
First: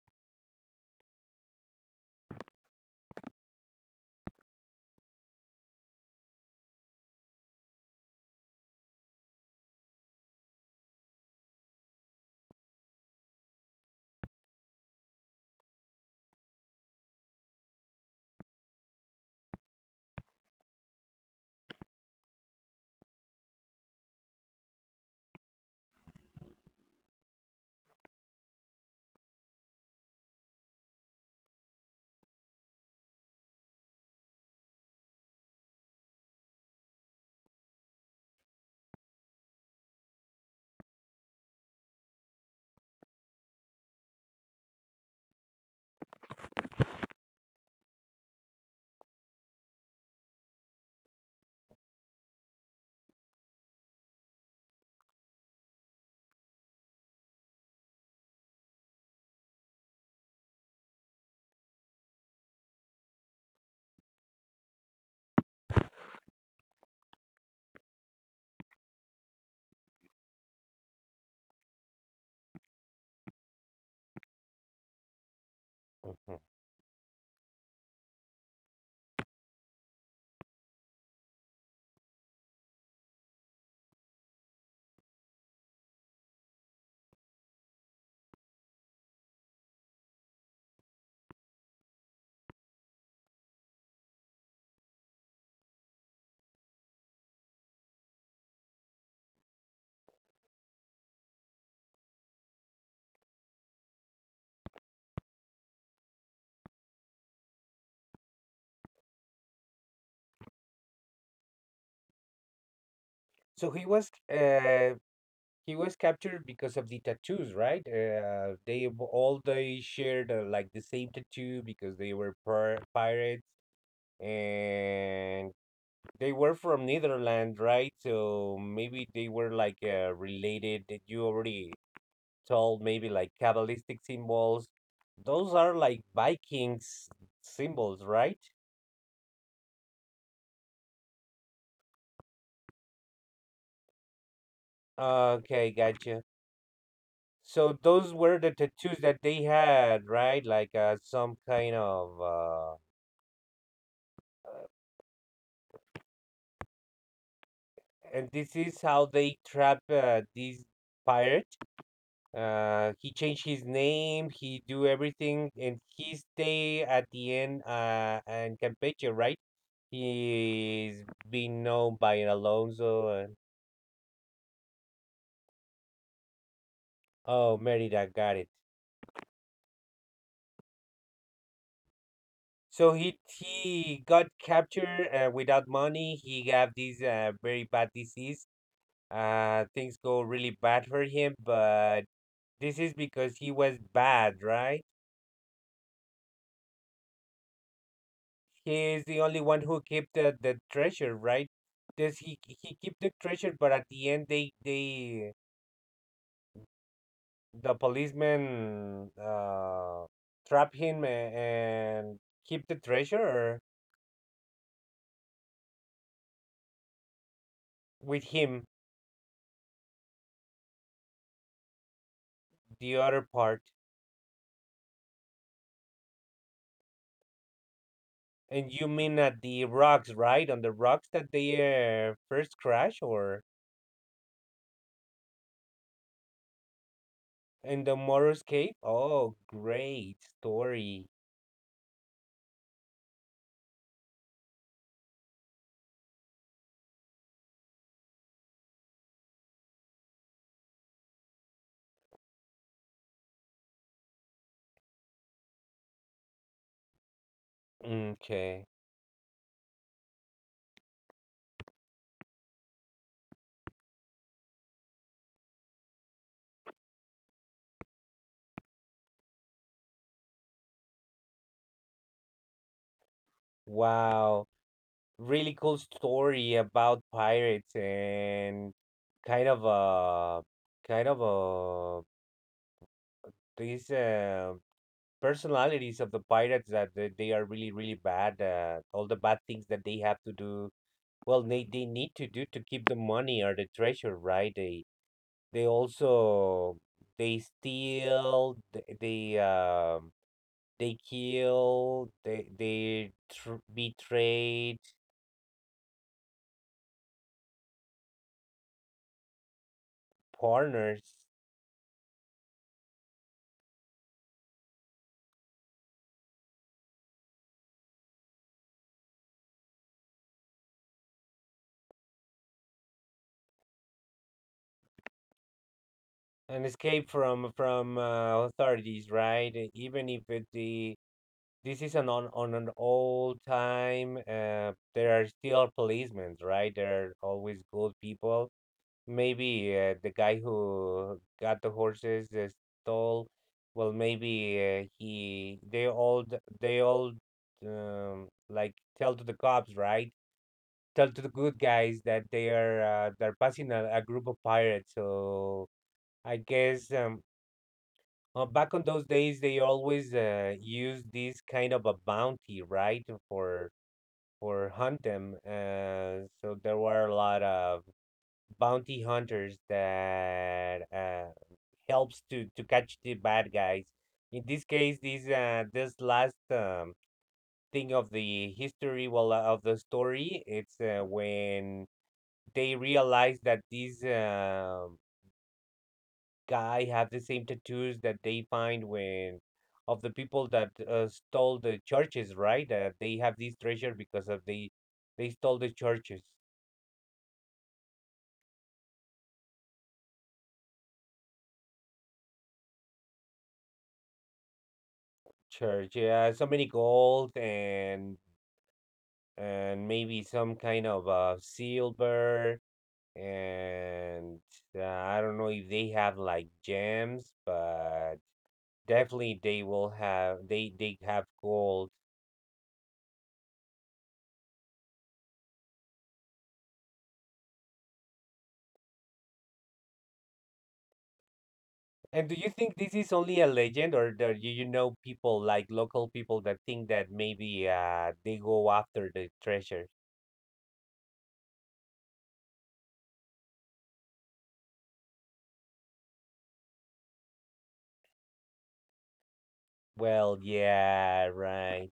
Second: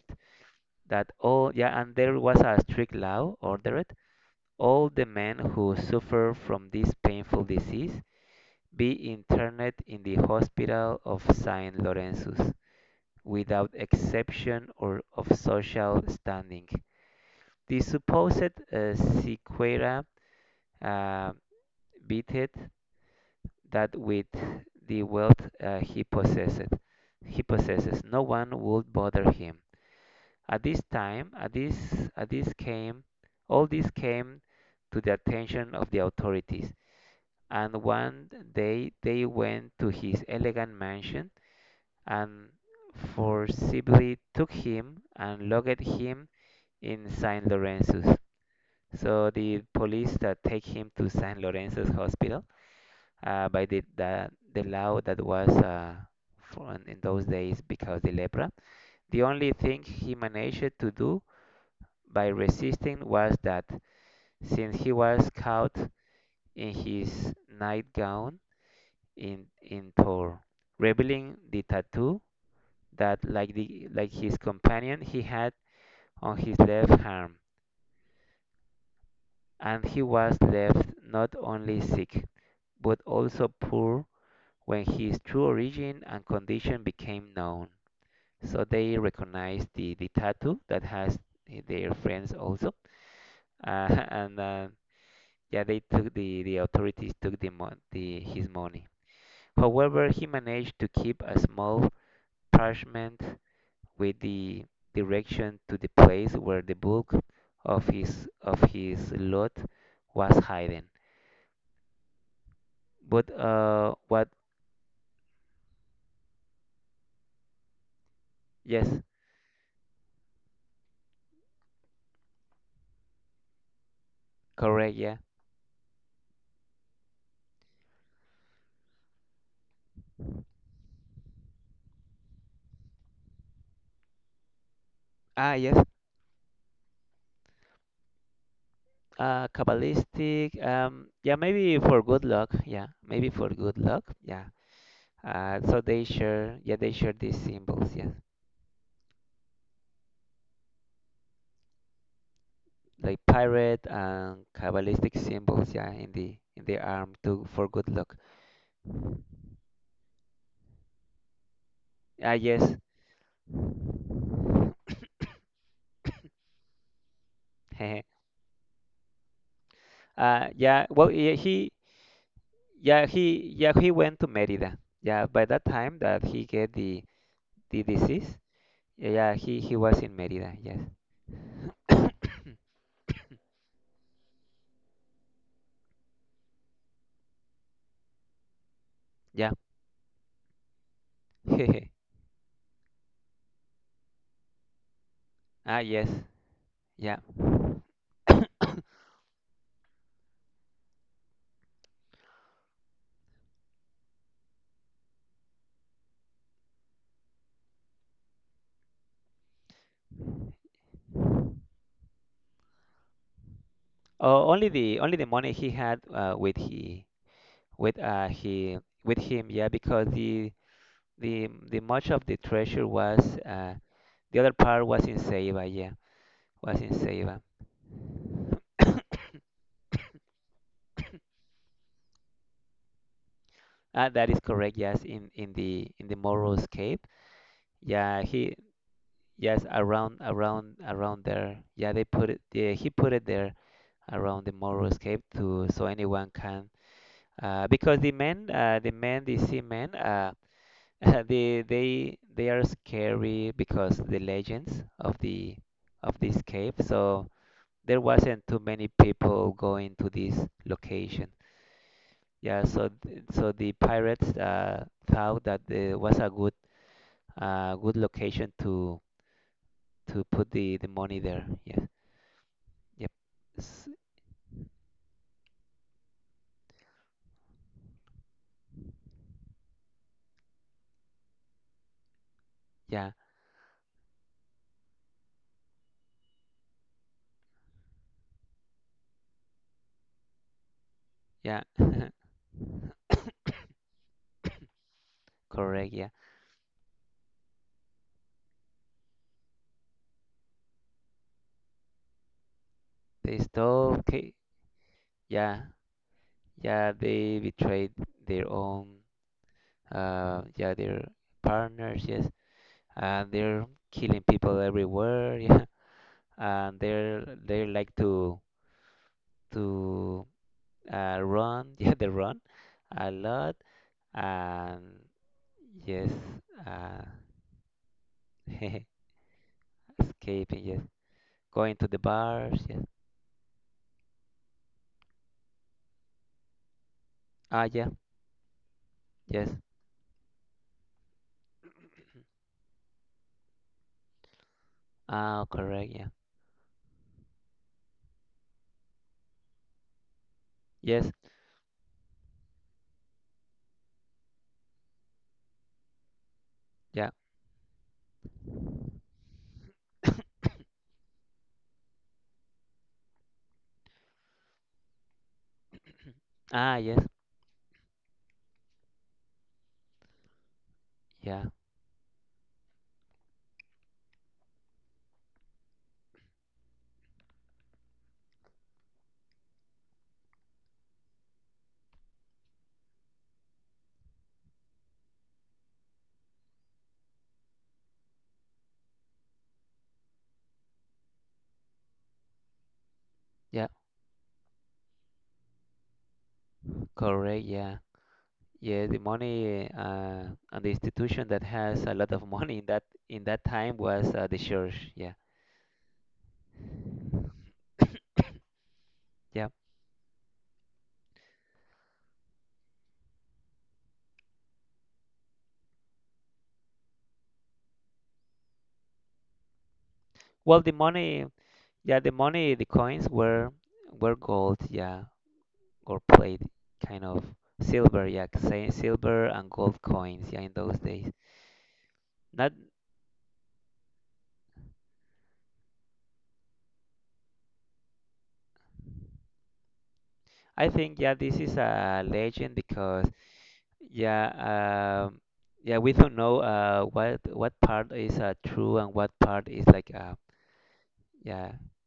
Speaker 1: that all, yeah, and there was a strict law ordered all the men who suffer from this painful disease be interned in the hospital of Saint Lorenzus without exception or of social standing. The supposed, uh, sequela uh, beated that with the wealth uh, he possessed. He possesses. No one would bother him. At this time, at this, at this came, All this came to the attention of the authorities. And one day they went to his elegant mansion and forcibly took him and locked him in Saint Lorenzo's. So the police that take him to Saint Lorenzo's Hospital, uh, by the, the the law that was uh, from in those days because the lepra. The only thing he managed to do by resisting was that since he was caught in his nightgown in in Tor, revealing the tattoo that like the like his companion he had
Speaker 2: Mhm.
Speaker 1: on his left arm, and he was left not only sick but also poor when his true origin and condition became known. So they recognize the, the tattoo that has, eh, their friends also, uh, and uh, yeah, they took the, the authorities took the, mon- the his money. However, he managed to keep a small parchment with the direction to the place where the bulk of his of his loot was hidden. But
Speaker 2: So he
Speaker 1: uh,
Speaker 2: was
Speaker 1: what?
Speaker 2: uh, he was captured because of the tattoos, right? Uh, they
Speaker 1: Yes,
Speaker 2: w- all they shared uh, like the same tattoo because they were pir- pirates
Speaker 1: correct. Yeah.
Speaker 2: and they were from Netherlands, right? So maybe they were like uh, related that you already told, maybe like Kabbalistic symbols. Those
Speaker 1: Ah,
Speaker 2: are
Speaker 1: yes.
Speaker 2: like Vikings symbols, right?
Speaker 1: Uh, Kabbalistic. Um, yeah, maybe for good luck. Yeah, maybe for good luck. Yeah. Uh,
Speaker 2: Okay,
Speaker 1: so they
Speaker 2: gotcha.
Speaker 1: share. Yeah, they share these
Speaker 2: So
Speaker 1: symbols.
Speaker 2: those
Speaker 1: Yeah,
Speaker 2: were the tattoos that they had, right? Like uh, some kind of, uh,
Speaker 1: like pirate and Kabbalistic symbols. Yeah, in the in the arm to for good luck.
Speaker 2: and this is how they trap uh, these pirates.
Speaker 1: Ah, yes.
Speaker 2: Uh, he changed his name. He do everything, and he stay at the end uh, in Campeche, right?
Speaker 1: Uh, yeah.
Speaker 2: He's
Speaker 1: Well, yeah,
Speaker 2: been
Speaker 1: he.
Speaker 2: known by Alonso
Speaker 1: Yeah,
Speaker 2: and
Speaker 1: he. Yeah, he went to Merida. Yeah, by that time that he get the
Speaker 2: oh,
Speaker 1: the
Speaker 2: Merida got
Speaker 1: disease.
Speaker 2: it.
Speaker 1: Yeah, he he was in Merida. Yes.
Speaker 2: So he he got captured uh, without money. He got this uh, very bad disease.
Speaker 1: Yeah.
Speaker 2: Uh, things go really bad for him, but this is because he was bad, right?
Speaker 1: Ah, yes. Yeah.
Speaker 2: He is the only one who keep the, the treasure, right? This he he keep the treasure, but at the end they they the policeman uh, trap him a- and keep the treasure or
Speaker 1: Oh, only the only the money he had, uh, with he with
Speaker 2: with
Speaker 1: uh
Speaker 2: him
Speaker 1: he with him, yeah, because the the the much of the
Speaker 2: the
Speaker 1: treasure
Speaker 2: other
Speaker 1: was,
Speaker 2: part.
Speaker 1: uh the other part was in Ceiba, yeah, was in Ceiba.
Speaker 2: And you mean at the rocks, right? On the rocks that they uh, first crash or
Speaker 1: Ah, that is correct, yes, in in the in the Moro's cave,
Speaker 2: in the Morris
Speaker 1: yeah,
Speaker 2: cave?
Speaker 1: he
Speaker 2: Oh,
Speaker 1: yes,
Speaker 2: great
Speaker 1: around around
Speaker 2: story.
Speaker 1: around there, yeah, they put it, yeah, he put it there around the Moro's cave to so anyone can, uh because the men uh the men the seamen, uh. they they they are scary because the legends of the of this cave. So there wasn't
Speaker 2: Okay.
Speaker 1: too many people going to this location. Yeah, so th- so the pirates, uh, thought that it was a good, uh, good location to to put the, the money there. Yeah. Yep. S-
Speaker 2: Wow. Really cool story about pirates and kind of uh kind of uh
Speaker 1: yeah.
Speaker 2: these uh, personalities of the pirates that they, they are really really bad, uh, all the bad things that they have to do, well, they,
Speaker 1: Yeah.
Speaker 2: they need to do to keep the money or the treasure, right? They they
Speaker 1: Correct. Yeah.
Speaker 2: also they steal th- they um they kill they they
Speaker 1: They
Speaker 2: tr-
Speaker 1: stole. ca-
Speaker 2: betray
Speaker 1: Yeah. Yeah. They betrayed their own. uh yeah, they're
Speaker 2: partners,
Speaker 1: partners, yes, and they're killing people everywhere. Yeah, and they're they like to to uh, run. Yeah, they run a lot and yes.
Speaker 2: an escape
Speaker 1: uh
Speaker 2: from from uh, authorities, right? E, Even if it,
Speaker 1: Escaping, yes,
Speaker 2: the
Speaker 1: going
Speaker 2: this
Speaker 1: to
Speaker 2: is
Speaker 1: the
Speaker 2: an on, on
Speaker 1: bars,
Speaker 2: an
Speaker 1: yes.
Speaker 2: old time, uh, there are still policemen, right? There are always
Speaker 1: Ah,
Speaker 2: good
Speaker 1: yeah,
Speaker 2: people.
Speaker 1: yes.
Speaker 2: Maybe uh, the guy who got the horses uh, stole. Well, maybe uh,
Speaker 1: Ah,
Speaker 2: he they
Speaker 1: correct, yeah,
Speaker 2: all d- they all um, like tell to the cops, right? Tell
Speaker 1: yes,
Speaker 2: to the good guys that they are uh, they're passing a, a group of pirates. So I guess
Speaker 1: yeah.
Speaker 2: um, uh, back on those days, they always uh, used this kind of a bounty, right, for for hunt them. Uh, so there
Speaker 1: Ah,
Speaker 2: were
Speaker 1: yes,
Speaker 2: a lot of bounty hunters that uh,
Speaker 1: yeah,
Speaker 2: helps to to catch the bad guys. In this case, this uh, this last um, thing of the history, well, uh, of the story, it's uh, when they realize that these um guy have the same tattoos that they find when of the people that uh, stole the churches, right? Uh, they have this
Speaker 1: yeah,
Speaker 2: treasure because of they they stole the churches.
Speaker 1: correct, yeah. Yeah, the money, uh, and the institution that has a lot of money in that in that time was, uh, the church. Yeah,
Speaker 2: Church, yeah, so many gold and
Speaker 1: yeah.
Speaker 2: and maybe some kind of uh, silver and uh, I don't know if they have like gems, but definitely they will have
Speaker 1: Well,
Speaker 2: they
Speaker 1: the
Speaker 2: they have
Speaker 1: money,
Speaker 2: gold.
Speaker 1: yeah, the money, the coins were were gold, yeah, or plate, kind of silver, yeah, say silver and gold coins, yeah, in those days.
Speaker 2: And do you
Speaker 1: Not,
Speaker 2: think this is only a legend, or do you you know people, like local people, that think that maybe uh they go after the treasure?
Speaker 1: I think, yeah, this is a legend because, yeah, um, yeah, we don't know uh, what what part is uh, true and what part is like, uh,
Speaker 2: Well, yeah,
Speaker 1: yeah,
Speaker 2: right.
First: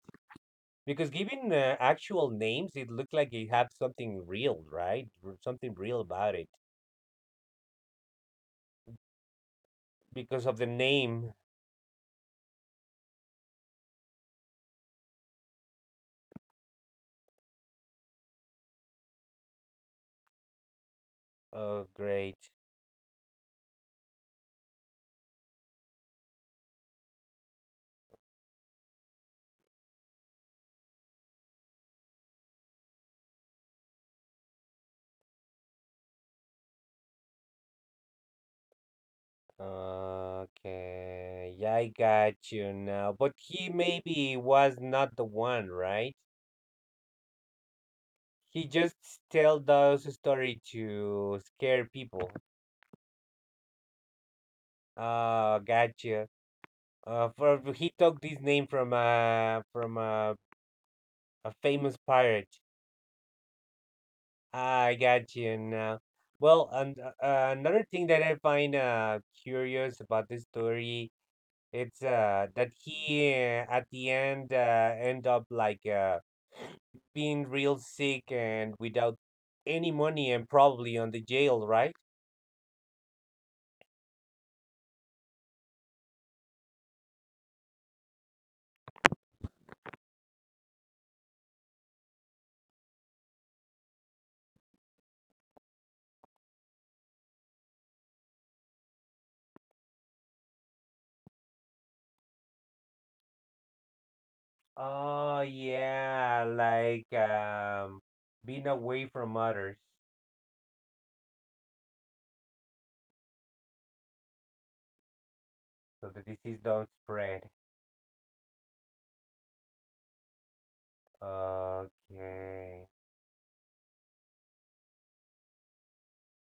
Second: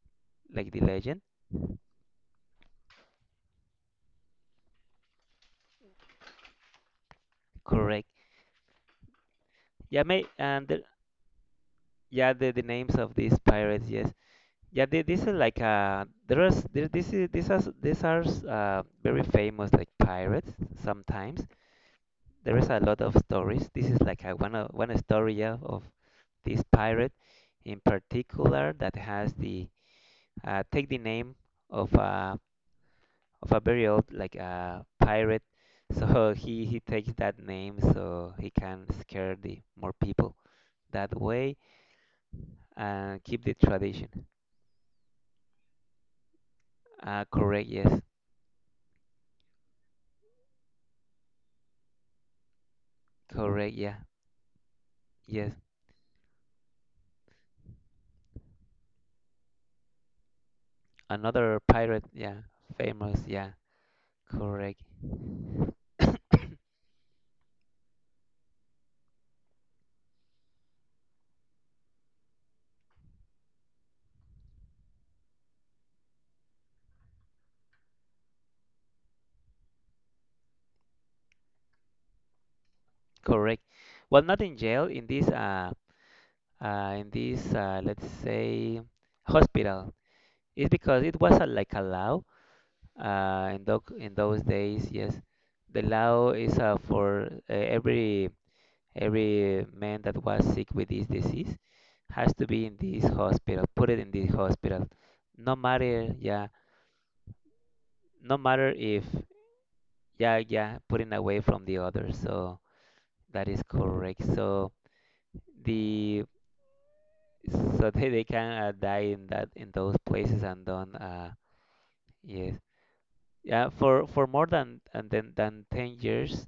Speaker 1: like the
Speaker 2: Because
Speaker 1: legend.
Speaker 2: given uh, actual names, it looked like it had something real, right? R- Something real about it,
Speaker 1: Correct. Yeah, mate,
Speaker 2: because of the
Speaker 1: and the,
Speaker 2: name.
Speaker 1: yeah, the, the names of these pirates, yes. Yeah, they, this is like, uh, there is there, this is this is these are, uh, very famous like pirates. Sometimes
Speaker 2: Oh, great.
Speaker 1: there is a lot of stories. This is like a, one of, one story, yeah, of this pirate in particular that has the, uh, take the name of a, of a very old like, uh, pirate. So he he takes that name so he can scare the more people that
Speaker 2: Okay,
Speaker 1: way.
Speaker 2: yeah, I got you now.
Speaker 1: Uh,
Speaker 2: But
Speaker 1: keep the
Speaker 2: he
Speaker 1: tradition.
Speaker 2: maybe was not the one, right?
Speaker 1: Uh, correct, yes.
Speaker 2: He just tell those story to scare people.
Speaker 1: Correct, yeah. Yes.
Speaker 2: Ah, gotcha. Uh, for he took this name from uh from uh, a
Speaker 1: Another
Speaker 2: famous
Speaker 1: pirate, yeah.
Speaker 2: pirate.
Speaker 1: Famous, yeah. Correct.
Speaker 2: Ah, I got you now. Well, and uh, uh, another thing that I find uh curious about this story, it's uh that he uh, at the end uh end up like uh being real sick and without any money and probably on the jail, right?
Speaker 1: Correct. Well, not in jail, in this, uh, uh in this, uh, let's say hospital. It's because it was a, like a law uh in those, in those days, yes. The law is, uh, for, uh, every every man that was sick with this disease has to be in this hospital. Put it in this hospital.
Speaker 2: Oh
Speaker 1: No matter,
Speaker 2: yeah,
Speaker 1: yeah,
Speaker 2: like um
Speaker 1: no
Speaker 2: being
Speaker 1: matter if,
Speaker 2: away from others.
Speaker 1: yeah, yeah, putting away from the other, so that is correct. So
Speaker 2: So the
Speaker 1: the
Speaker 2: disease don't spread.
Speaker 1: so they, they can uh, die in that in those places and don't uh, yes.
Speaker 2: Okay.
Speaker 1: Yeah, for for more than, and then than ten years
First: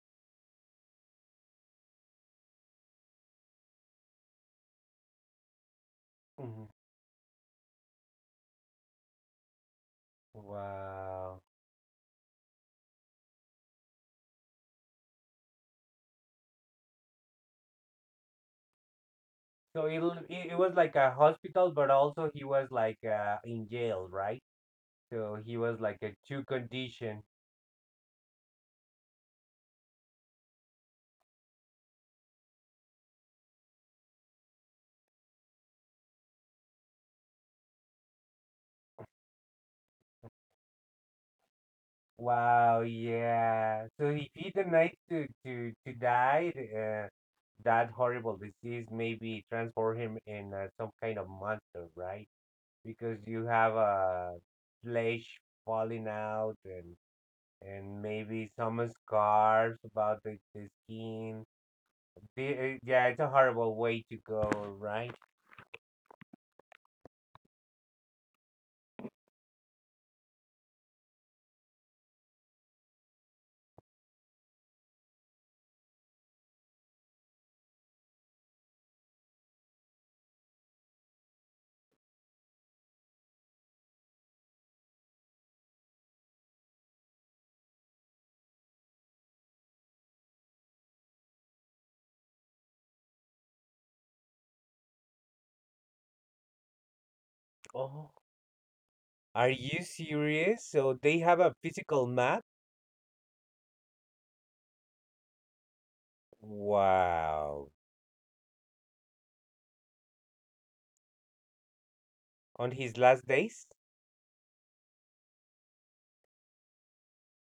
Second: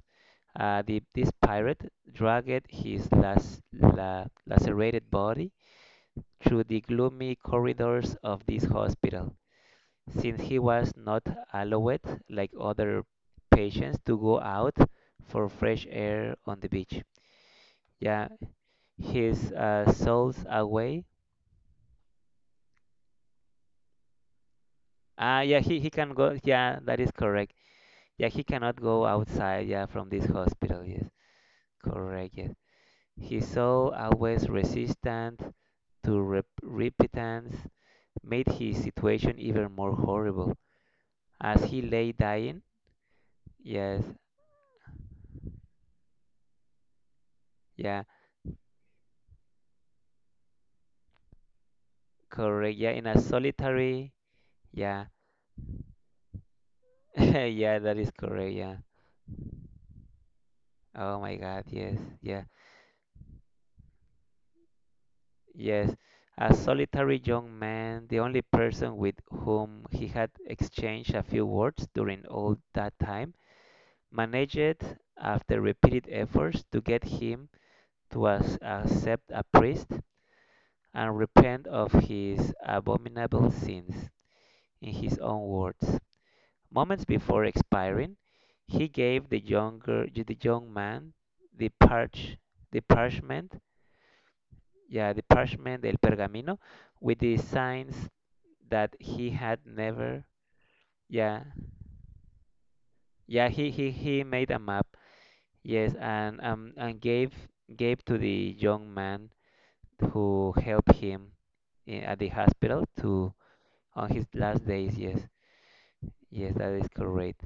Speaker 1: uh the this pirate dragged his las, la, lacerated body through
Speaker 2: Mhm.
Speaker 1: the gloomy corridors of this hospital, since he was not
Speaker 2: Wow.
Speaker 1: allowed, like other patients, to go out for fresh air on the beach. Yeah, his
Speaker 2: So
Speaker 1: uh,
Speaker 2: it, l-
Speaker 1: soul's
Speaker 2: it it was like
Speaker 1: away.
Speaker 2: a hospital, but also he was like uh, in jail, right? So
Speaker 1: Ah,
Speaker 2: he
Speaker 1: yeah,
Speaker 2: was
Speaker 1: he, he
Speaker 2: like a
Speaker 1: can go.
Speaker 2: two
Speaker 1: Yeah, that is
Speaker 2: condition.
Speaker 1: correct. Yeah, he cannot go outside, yeah, from this hospital. Yes, correct. Yes, his soul, always resistant to rep- repentance, made his situation even more horrible as he lay dying.
Speaker 2: Wow, yeah.
Speaker 1: Yes,
Speaker 2: So if he denied to to to die, uh, that
Speaker 1: yeah,
Speaker 2: horrible disease maybe transform him in uh, some kind of monster, right?
Speaker 1: correct. Yeah, in
Speaker 2: Because
Speaker 1: a
Speaker 2: you have a
Speaker 1: solitary.
Speaker 2: uh,
Speaker 1: Yeah.
Speaker 2: flesh falling out and
Speaker 1: Yeah, that
Speaker 2: and
Speaker 1: is
Speaker 2: maybe
Speaker 1: correct. Yeah.
Speaker 2: some scarves about the, the
Speaker 1: Oh my
Speaker 2: skin.
Speaker 1: God. Yes. Yeah.
Speaker 2: The, uh, yeah, it's a horrible way to go, right?
Speaker 1: Yes. A solitary young man, the only person with whom he had exchanged a few words during all that time, managed, after repeated efforts, to get him to as- accept a priest and repent of his abominable sins, in his own words. Moments before expiring, he gave the younger, the young man the parch, the parchment, yeah, the parchment, el pergamino, with the signs
Speaker 2: Oh,
Speaker 1: that he
Speaker 2: are
Speaker 1: had
Speaker 2: you
Speaker 1: never.
Speaker 2: serious? So they have
Speaker 1: Yeah,
Speaker 2: a physical map?
Speaker 1: yeah, he he he made a map. Yes, and um and gave,
Speaker 2: Wow.
Speaker 1: gave to the young man who helped him, i- at the
Speaker 2: On
Speaker 1: hospital,
Speaker 2: his last
Speaker 1: to
Speaker 2: days?
Speaker 1: on his last days. Yes, yes, that is correct.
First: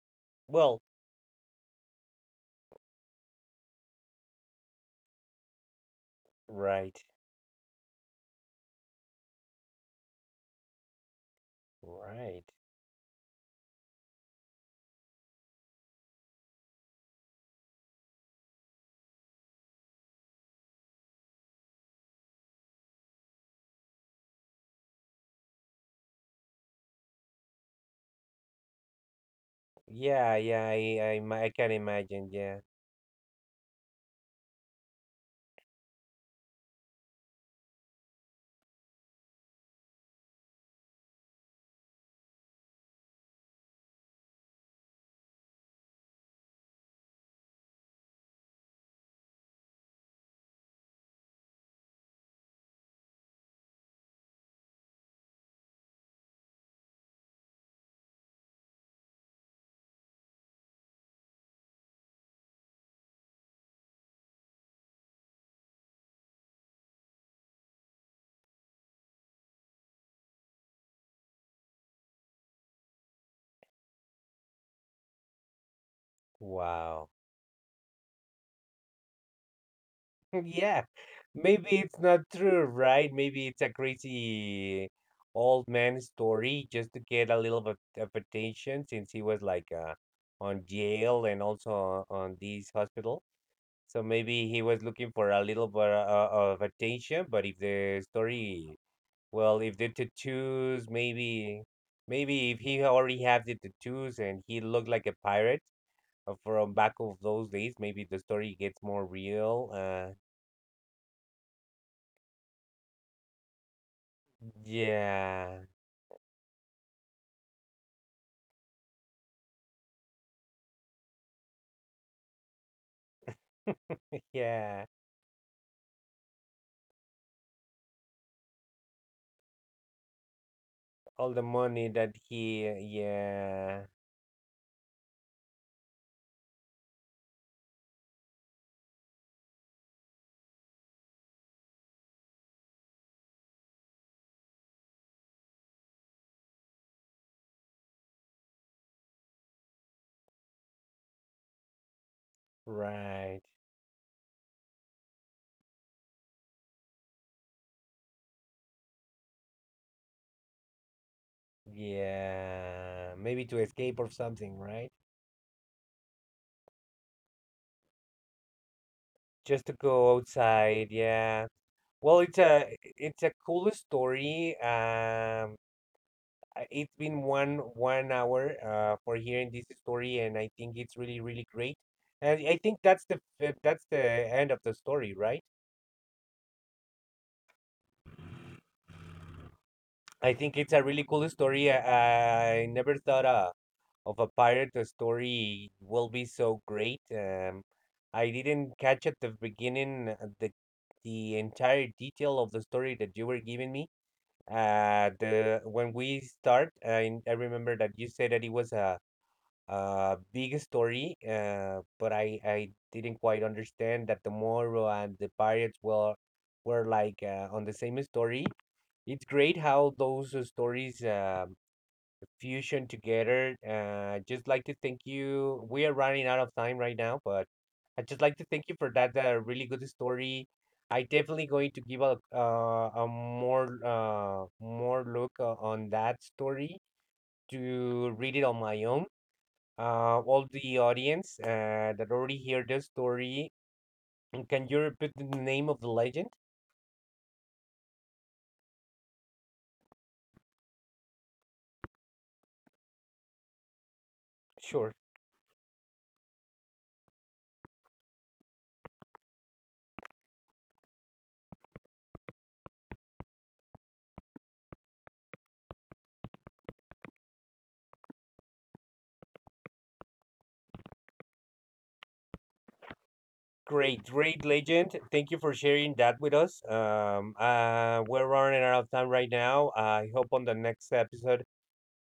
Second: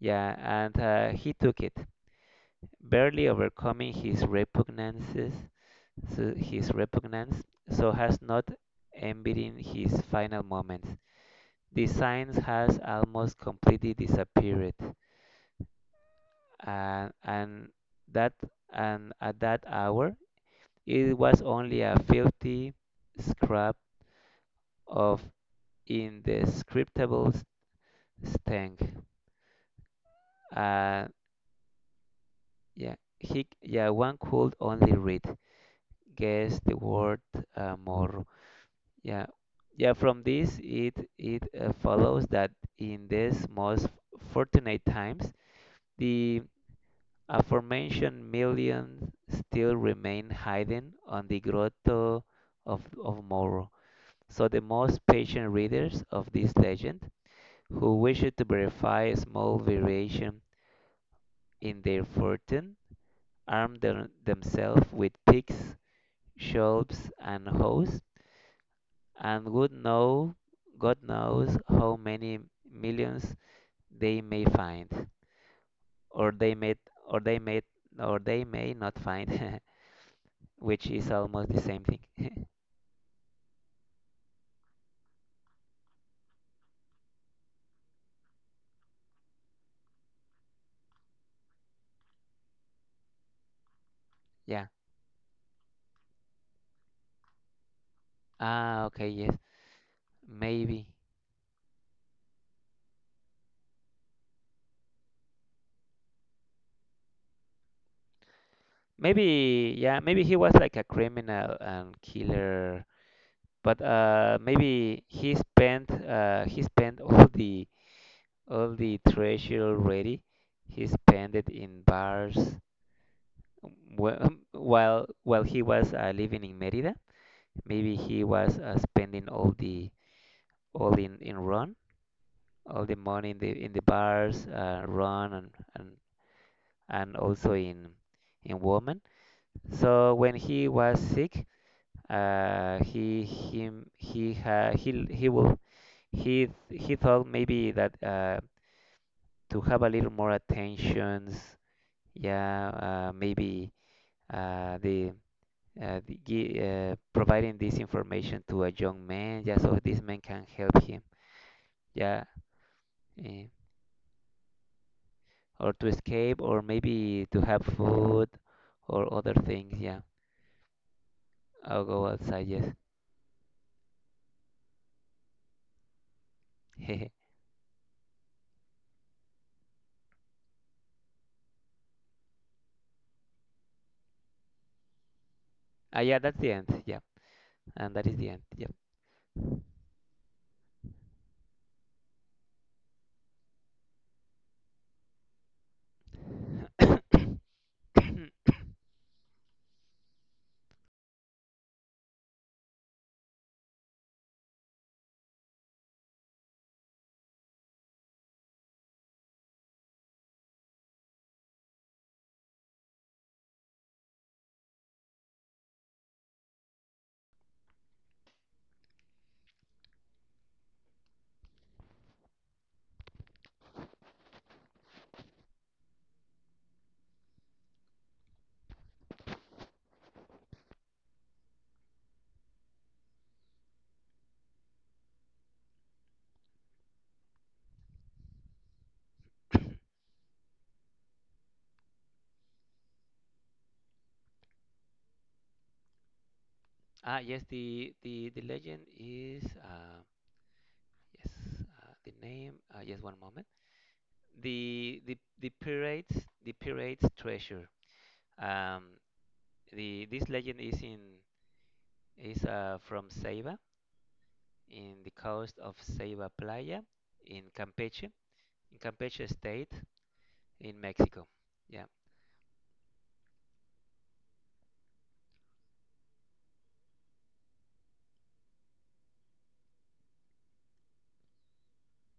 Speaker 1: Yeah, and
Speaker 2: Well,
Speaker 1: uh, he took it, barely overcoming his repugnances, so his
Speaker 2: right,
Speaker 1: repugnance, so has not envied in his final moments. The science
Speaker 2: right.
Speaker 1: has almost completely disappeared, and and that, and at that hour it was only a filthy scrap of indescribable s- stank.
Speaker 2: Yeah, yeah,
Speaker 1: uh,
Speaker 2: I, I, ma- I can imagine, yeah.
Speaker 1: yeah, he yeah, one could only read, guess the word, uh, more. Yeah, yeah, from this it it uh, follows that in these most fortunate times the aforementioned millions still remain hidden on the grotto of, of Moro. So the most patient readers of this legend who wish to verify a small variation in their fortune arm them, themselves with picks, shovels, and hoes, and would know God knows how many millions they may find, or they may,
Speaker 2: Wow.
Speaker 1: or they may, or they may not find.
Speaker 2: Yeah,
Speaker 1: Which is almost the
Speaker 2: maybe
Speaker 1: same thing.
Speaker 2: it's not true, right? Maybe it's a crazy old man story, just to get a little bit of attention, since he was like uh, on jail and also on this hospital. So maybe he
Speaker 1: Yeah.
Speaker 2: was looking for a little bit uh, of attention. But if the story,
Speaker 1: Ah, okay, yes.
Speaker 2: well, if the
Speaker 1: Maybe.
Speaker 2: tattoos, maybe, maybe if he already have the tattoos and he looked like a pirate uh, from back of those days, maybe the story gets more real.
Speaker 1: Maybe, yeah,
Speaker 2: Uh,
Speaker 1: maybe he was like a criminal and killer, but uh, maybe he
Speaker 2: yeah.
Speaker 1: spent, uh he spent all the, all the treasure already. He spent it in bars wh-
Speaker 2: Yeah,
Speaker 1: while while he was uh, living in Merida. Maybe he was uh, spending all the, all in in
Speaker 2: all the
Speaker 1: run,
Speaker 2: money that he,
Speaker 1: all the money in the, in the
Speaker 2: yeah,
Speaker 1: bars, uh, run, and and and also in in women. So when he was sick, uh, he him he ha, he he will he he thought maybe that uh, to have a little more attentions, yeah, uh,
Speaker 2: right.
Speaker 1: maybe uh, the. Uh, the, gi- uh, providing this information to a young man, yeah, so this man can help him, yeah,
Speaker 2: Yeah, maybe
Speaker 1: eh,
Speaker 2: to escape or something, right?
Speaker 1: or to escape, or maybe to have food, or other
Speaker 2: Just to
Speaker 1: things, yeah.
Speaker 2: go outside, yeah.
Speaker 1: I'll go
Speaker 2: Well, it's
Speaker 1: outside, yes.
Speaker 2: a it's a cool story. Um, I- it's been one one hour uh for hearing this story, and I think it's really really great. And I think that's the f- that's the end of the story, right?
Speaker 1: Uh, yeah, that's the end. Yeah, and that is the end. Yeah.
Speaker 2: I think it's a really cool story. I, I never thought of. Of a pirate story will be so great. Um, I didn't catch at the beginning uh, the the entire detail of the story that you were giving me. Uh, the when we start, I, I remember that you said that it was a a big story. Uh, but I I didn't quite understand that the Moro and the pirates were were like uh, on the same story. It's great how those uh, stories. Um, fusion together. Uh, just like to thank you. We are running out of time right now, but I just like to thank you for that uh, really good story. I definitely going to give a uh, a more uh, more look uh, on that story to read it on my own. Uh, all the audience uh, that already heard this story, can you repeat the name of the legend?
Speaker 1: Ah, yes. The the the legend is uh, yes. Uh, the name. Uh, yes. One moment.
Speaker 2: Sure.
Speaker 1: The the the pirates the pirates treasure. Um, the, this legend is in, is uh, from Ceiba, in the coast of Ceiba Playa, in Campeche, in Campeche state, in Mexico. Yeah.
Speaker 2: Great, great legend. Thank you for sharing that with us. Um, uh, we're running out of time right now. I hope on the next episode,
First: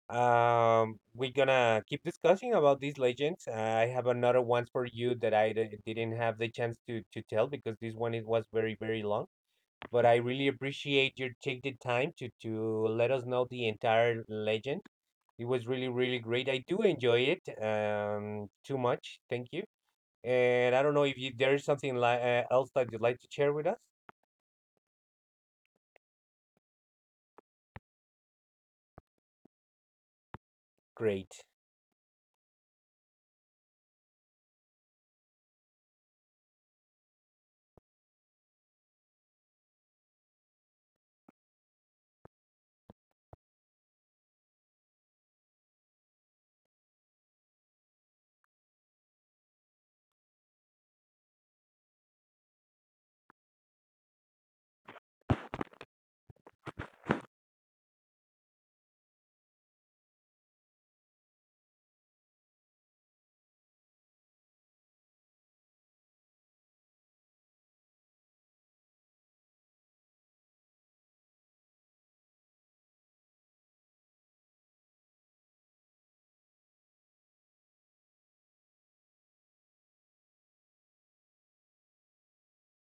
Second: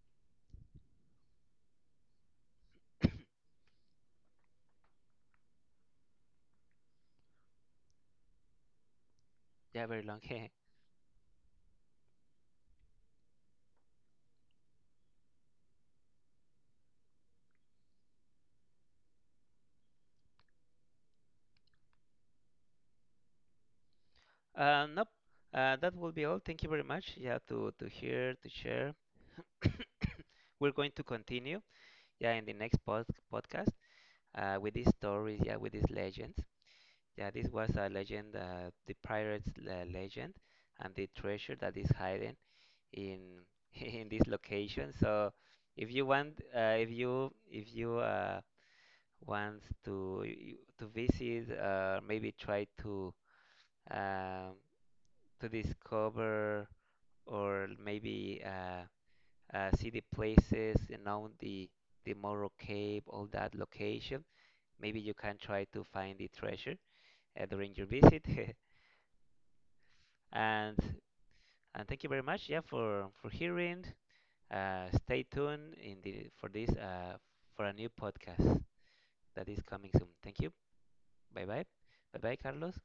Speaker 2: um, we're gonna keep discussing about these legends. I have another one for you that I d- didn't have the chance to to tell, because this one it was very very long.
Speaker 1: Yeah. Very
Speaker 2: But I
Speaker 1: long.
Speaker 2: really appreciate your take the time to to let us know the entire legend. It was really really great. I do enjoy it um too much. Thank you. And I don't know if you, there is something like uh, else that you'd like to share with us.
Speaker 1: Uh, nope. Uh, that will be all. Thank you very much. Yeah. To to hear, to share. We're going to
Speaker 2: Great.
Speaker 1: continue, yeah, in the next pod- podcast, uh, with these stories, yeah, with these legends. Yeah, this was a legend, uh, the pirates uh, legend, and the treasure that is hidden in in this location. So, if you want, uh, if you if you uh, wants to y- to visit, uh, maybe try to um, to discover, or maybe uh, uh, see the places, you know, the the Morro Cave, all that location. Maybe you can try to find the treasure uh, during your visit. And and thank you very much, yeah, for for hearing. Uh, stay tuned in the, for this uh, for a new podcast that is coming soon. Thank you. Bye bye. Bye bye, Carlos.